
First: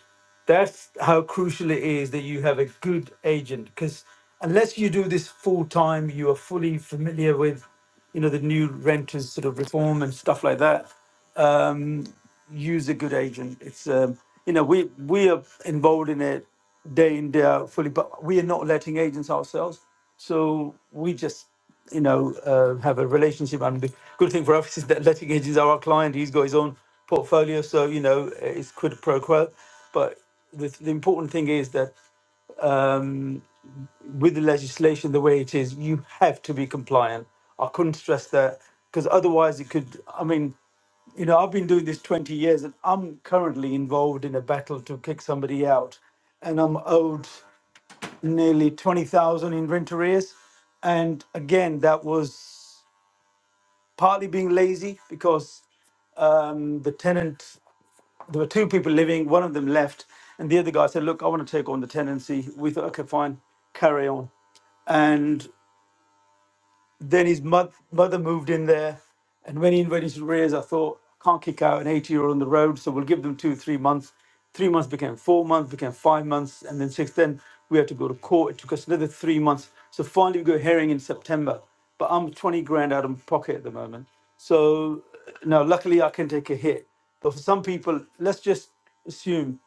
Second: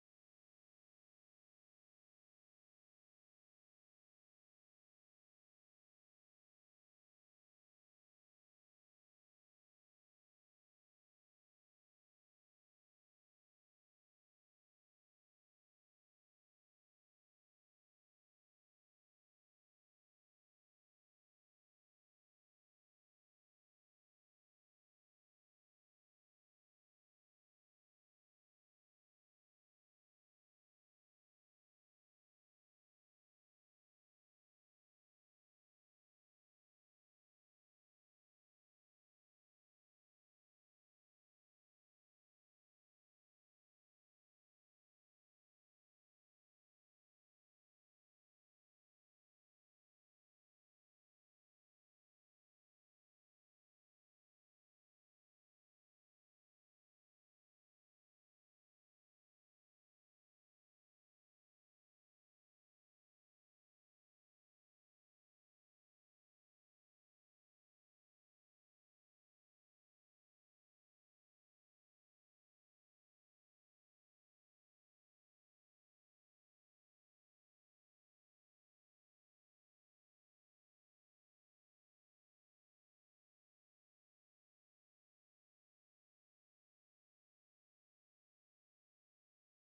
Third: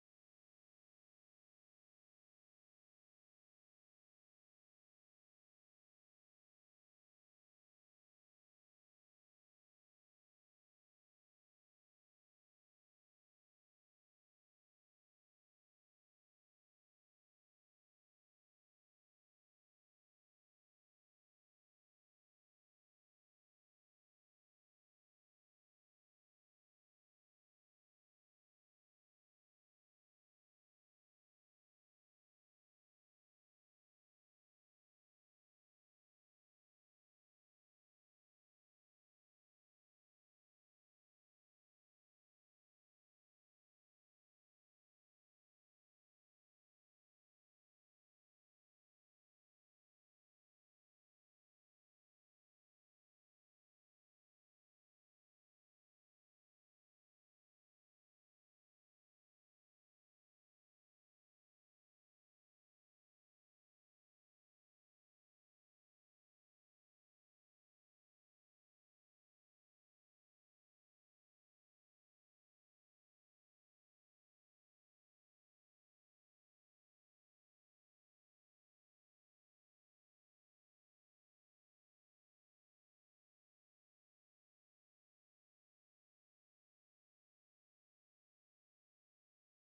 that's how crucial it is that you have a good agent because unless you do this full time, you are fully familiar with you know the new renters sort of reform and stuff like that use a good agent. It's um, you know we we are involved in it day in day out fully, but we are not letting agents ourselves. So we just you know uh, have a relationship, and the good thing for us is that letting agents are our client. He's got his own portfolio, so you know it's quid pro quo. But the, the important thing is that um, with the legislation the way it is, you have to be compliant. I couldn't stress that because otherwise it could. I mean, you know, I've been doing this 20 years and I'm currently involved in a battle to kick somebody out and I'm owed nearly 20,000 in rent arrears. And again, that was partly being lazy because um, the tenant there were two people living. One of them left, and the other guy said, "Look, I want to take on the tenancy." We thought, "Okay, fine, carry on." And then his mo- mother moved in there. And when he invited to raise, I thought, can't kick out an 80 year old on the road. So we'll give them two, three months. Three months became four months, became five months. And then six, then we had to go to court. It took us another three months. So finally, we got a hearing in September. But I'm 20 grand out of my pocket at the moment. So uh, now, luckily, I can take a hit. But for some people, let's just assume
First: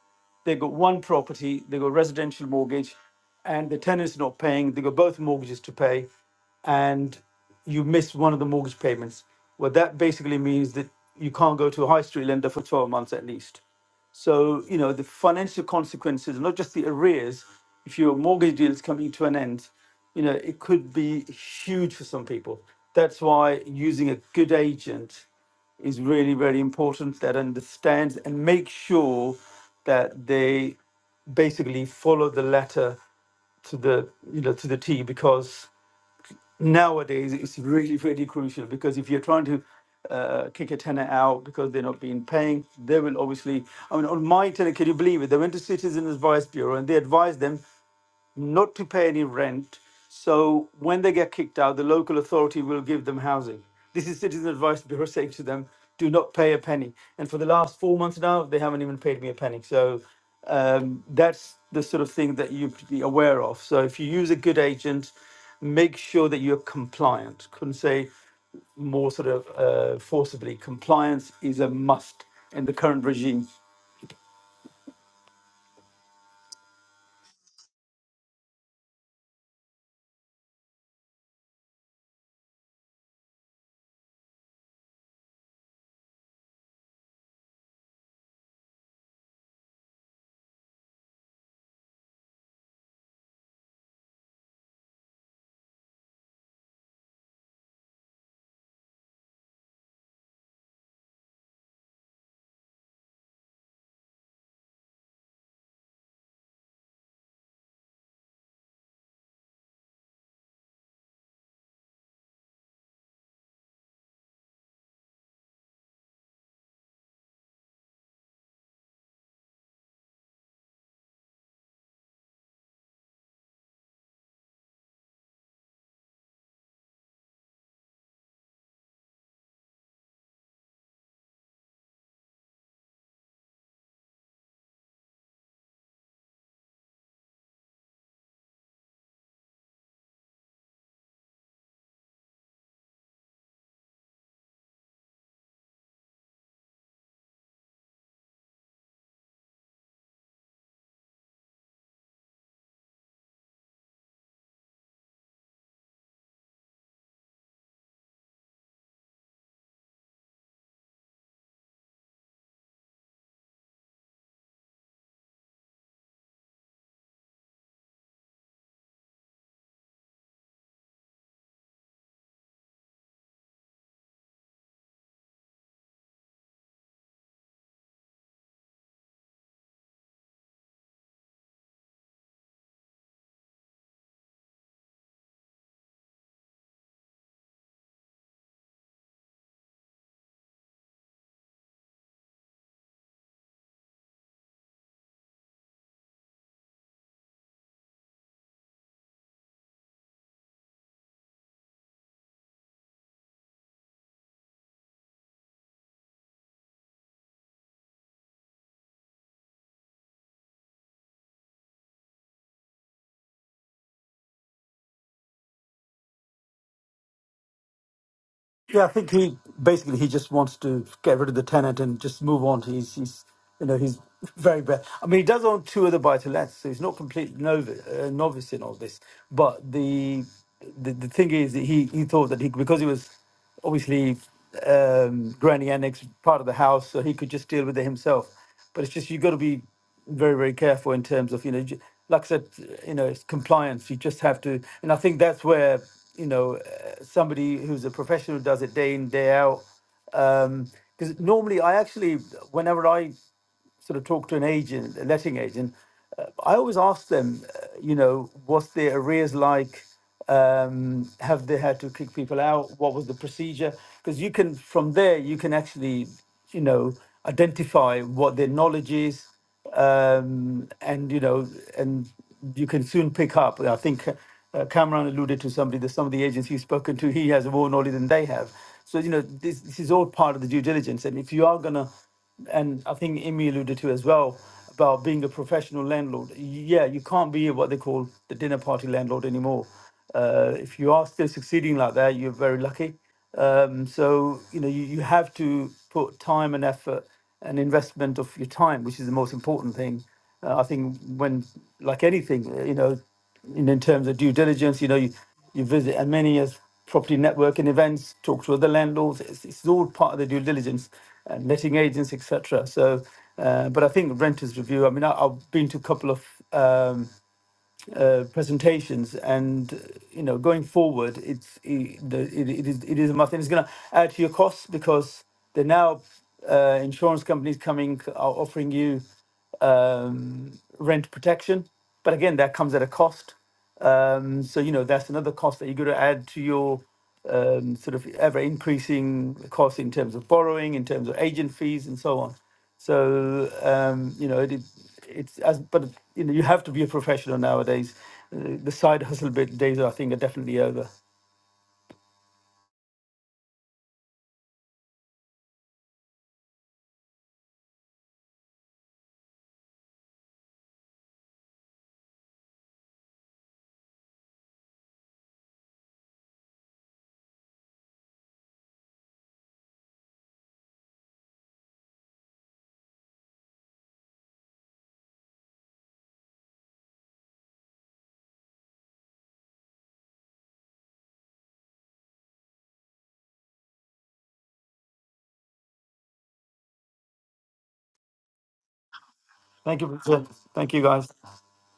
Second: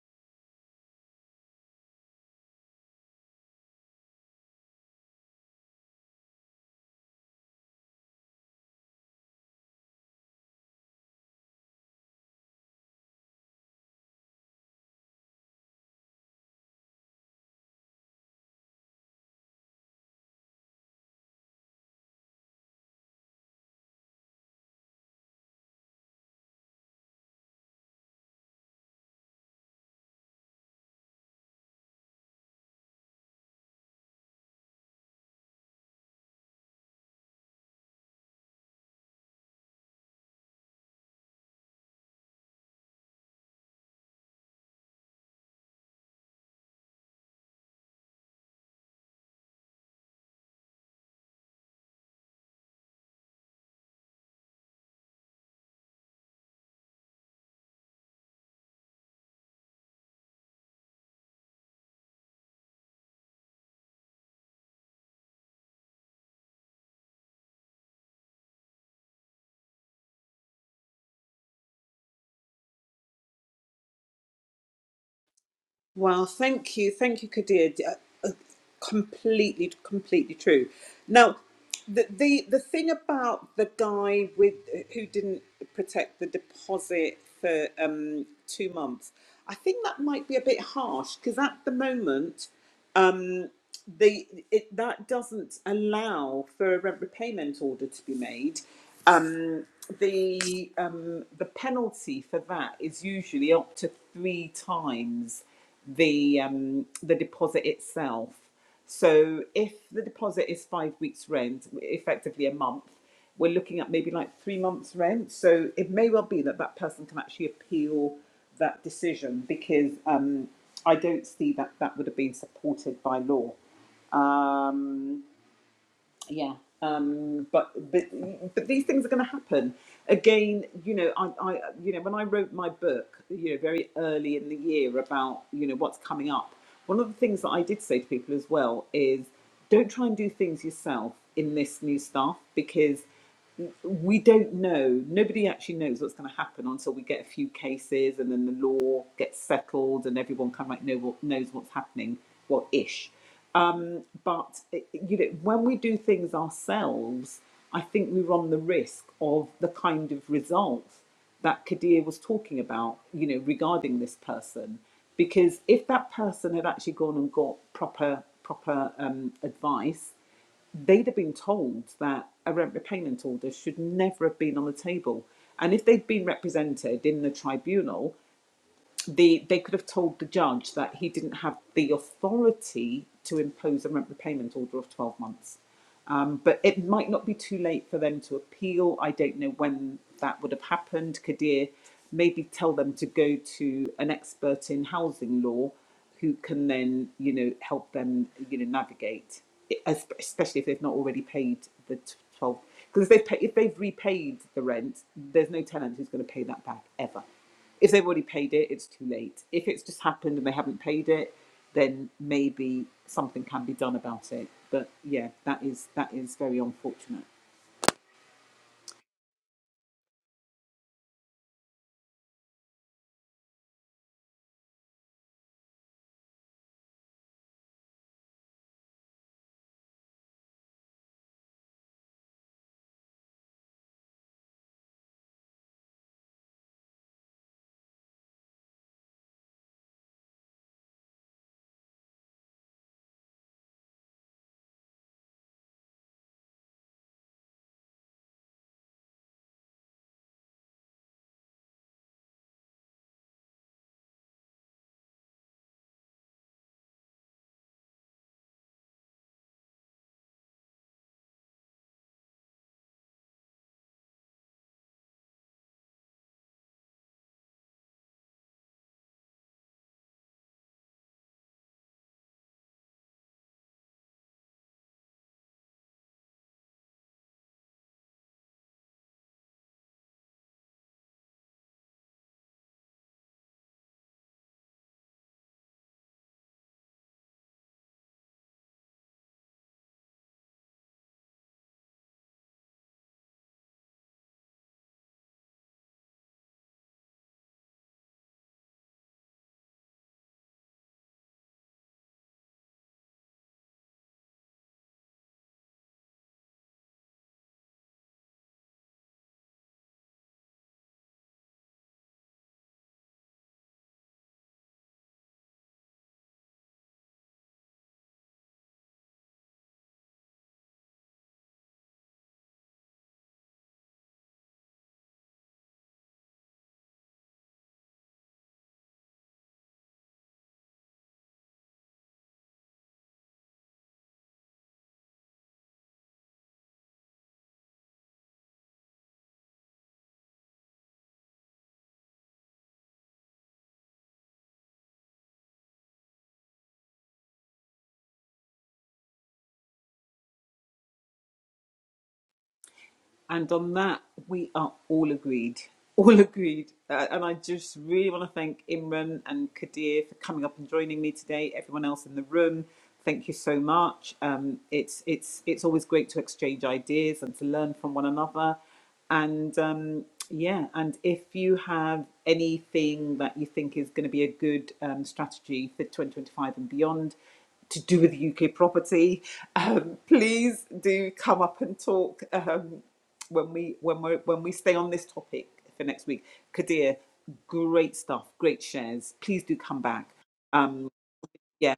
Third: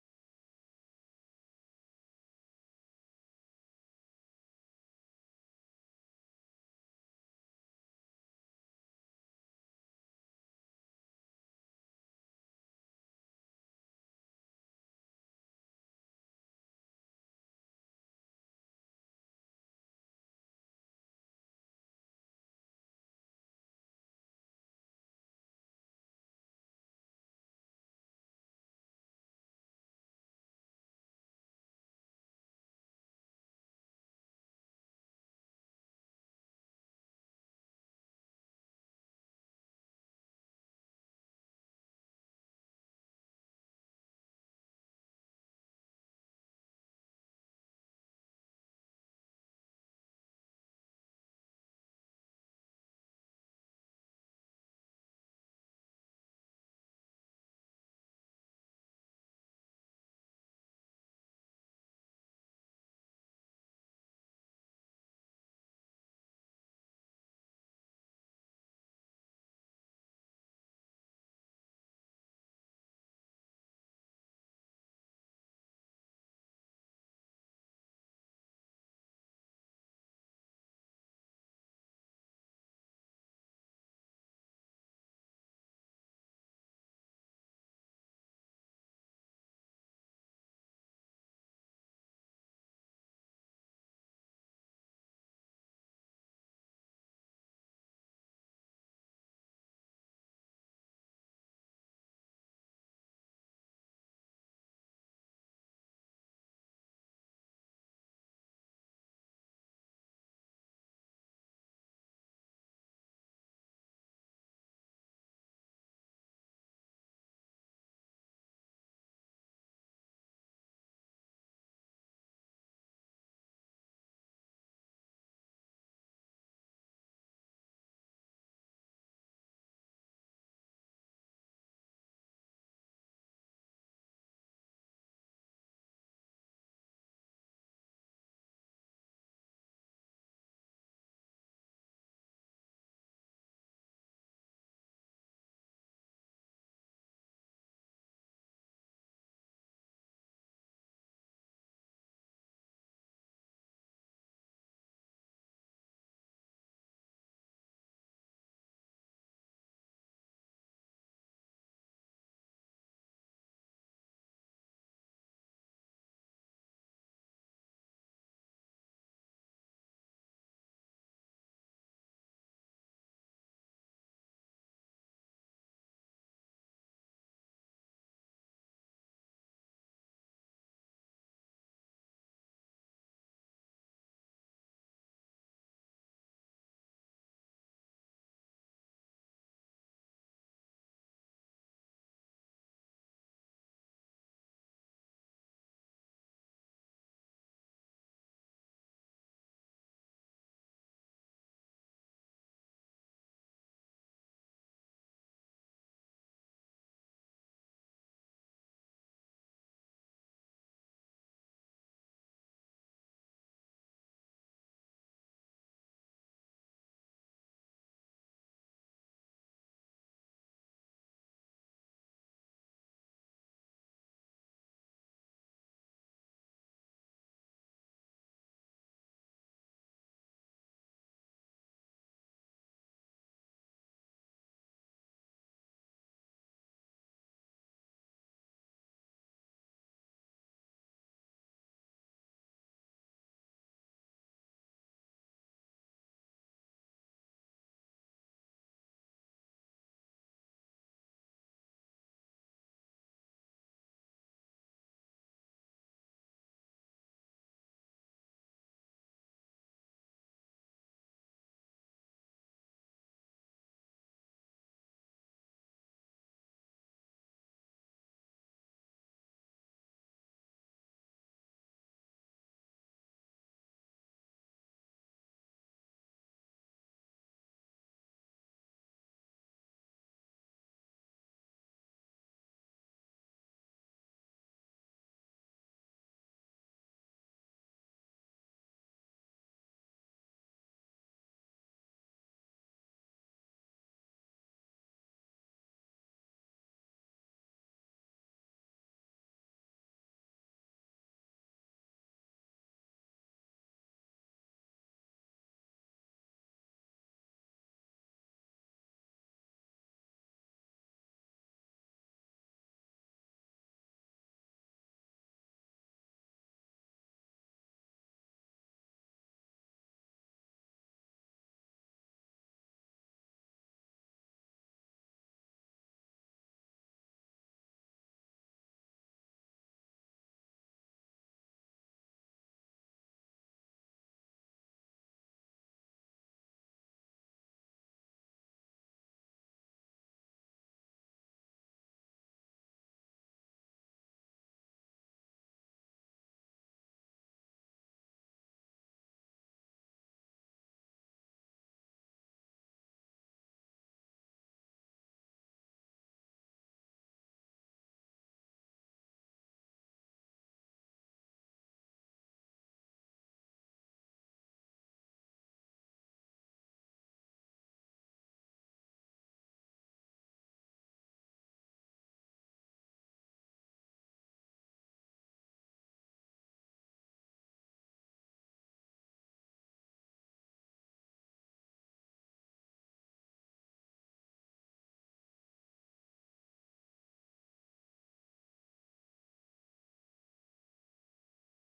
they got one property, they got residential mortgage, and the tenant's not paying. They got both mortgages to pay, and you miss one of the mortgage payments. Well, that basically means that you can't go to a high street lender for 12 months at least. So, you know, the financial consequences, not just the arrears, if your mortgage deal is coming to an end, you know, it could be huge for some people. That's why using a good agent is really, very important that understands and makes sure that they basically follow the letter to the you know to the T because nowadays it's really really crucial because if you're trying to uh, kick a tenant out because they're not being paying, they will obviously. I mean, on my tenant, can you believe it? They went to Citizens Advice Bureau and they advised them not to pay any rent. So when they get kicked out, the local authority will give them housing. This is Citizen Advice Bureau saying to them, do not pay a penny. And for the last four months now, they haven't even paid me a penny. So um, that's the sort of thing that you should be aware of. So if you use a good agent, make sure that you're compliant. Couldn't say more sort of uh, forcibly. Compliance is a must in the current regime.
Well, thank you, thank you, Kadir. D- uh, uh, Completely, completely true. Now, the the the thing about the guy with who didn't protect the deposit for um, two months, I think that might be a bit harsh because at the moment. um, the it that doesn't allow for a rent repayment order to be made. Um, the um, the penalty for that is usually up to three times the um, the deposit itself. So if the deposit is five weeks' rent, effectively a month, we're looking at maybe like three months' rent. So it may well be that that person can actually appeal that decision because um, I don't see that that would have been supported by law um, yeah um, but but but these things are going to happen again you know I, I you know when i wrote my book you know very early in the year about you know what's coming up one of the things that i did say to people as well is don't try and do things yourself in this new stuff because we don't know. Nobody actually knows what's going to happen until we get a few cases and then the law gets settled and everyone kind of like know what, knows what's happening, well, ish. Um, but eh, you know, when we do things ourselves, I think we run the risk of the kind of results that Kadir was talking about, you know, regarding this person. Because if that person had actually gone and got proper proper um, advice they'd have been told that a rent repayment order should never have been on the table. And if they'd been represented in the tribunal, the they could have told the judge that he didn't have the authority to impose a rent repayment order of 12 months. Um, but it might not be too late for them to appeal. I don't know when that would have happened. Kadir, maybe tell them to go to an expert in housing law who can then, you know, help them, you know, navigate, es- especially if they've not already paid the t- 12. Because if, they pay- if they've repaid the rent, there's no tenant who's going to pay that back ever. If they've already paid it, it's too late. If it's just happened and they haven't paid it, then maybe something can be done about it. But yeah, that is that is very unfortunate.
Yeah, I think he basically he just wants to get rid of the tenant and just move on. He's he's you know he's very bad. I mean, he does own two other buy to lets, so he's not completely novice, uh, novice in all this. But the the, the thing is, that he he thought that he because he was obviously um, granny annex part of the house, so he could just deal with it himself. But it's just you got to be very very careful in terms of you know j- like i said you know it's compliance you just have to and i think that's where you know uh, somebody who's a professional does it day in day out um because normally i actually whenever i sort of talk to an agent a letting agent uh, i always ask them uh, you know what's their arrears like um, have they had to kick people out? What was the procedure? Because you can, from there, you can actually, you know, identify what their knowledge is, um, and you know, and you can soon pick up. I think uh, Cameron alluded to somebody that some of the agents he's spoken to, he has more knowledge than they have. So you know, this this is all part of the due diligence. And if you are gonna, and I think Emmy alluded to as well about being a professional landlord. Yeah, you can't be what they call the dinner party landlord anymore. Uh, if you are still succeeding like that, you're very lucky. Um, so you know you, you have to put time and effort and investment of your time, which is the most important thing. Uh, I think when like anything, uh, you know, in, in terms of due diligence, you know, you, you visit as many as property networking events, talk to other landlords. It's, it's all part of the due diligence and letting agents, etc. So, uh, but I think renters review. I mean, I, I've been to a couple of. Um, uh, presentations and uh, you know going forward it's i- the it, it is it is a must and it's going to add to your costs because they're now uh, insurance companies coming are offering you um, rent protection but again that comes at a cost um, so you know that's another cost that you're going to add to your um, sort of ever increasing cost in terms of borrowing, in terms of agent fees, and so on. So um, you know it, is- it's as but you know you have to be a professional nowadays. Uh, The side hustle bit days I think are definitely over.
And on that, we are all agreed. All agreed. Uh, and I just really want to thank Imran and Kadir for coming up and joining me today. Everyone else in the room, thank you so much. Um, it's it's it's always great to exchange ideas and to learn from one another. And um, yeah, and if you have anything that you think is going to be a good um, strategy for 2025 and beyond, to do with UK property, um, please do come up and talk. Um, when we when we when we stay on this topic for next week. Kadir, great stuff, great shares. Please do
Thank
come
you,
back.
Richard. Thank you
Um,
guys.
yeah,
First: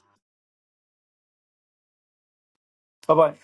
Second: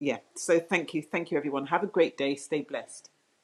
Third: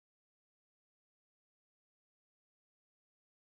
yeah. So thank you, thank you, everyone. Have a great day. Stay blessed.
Bye bye.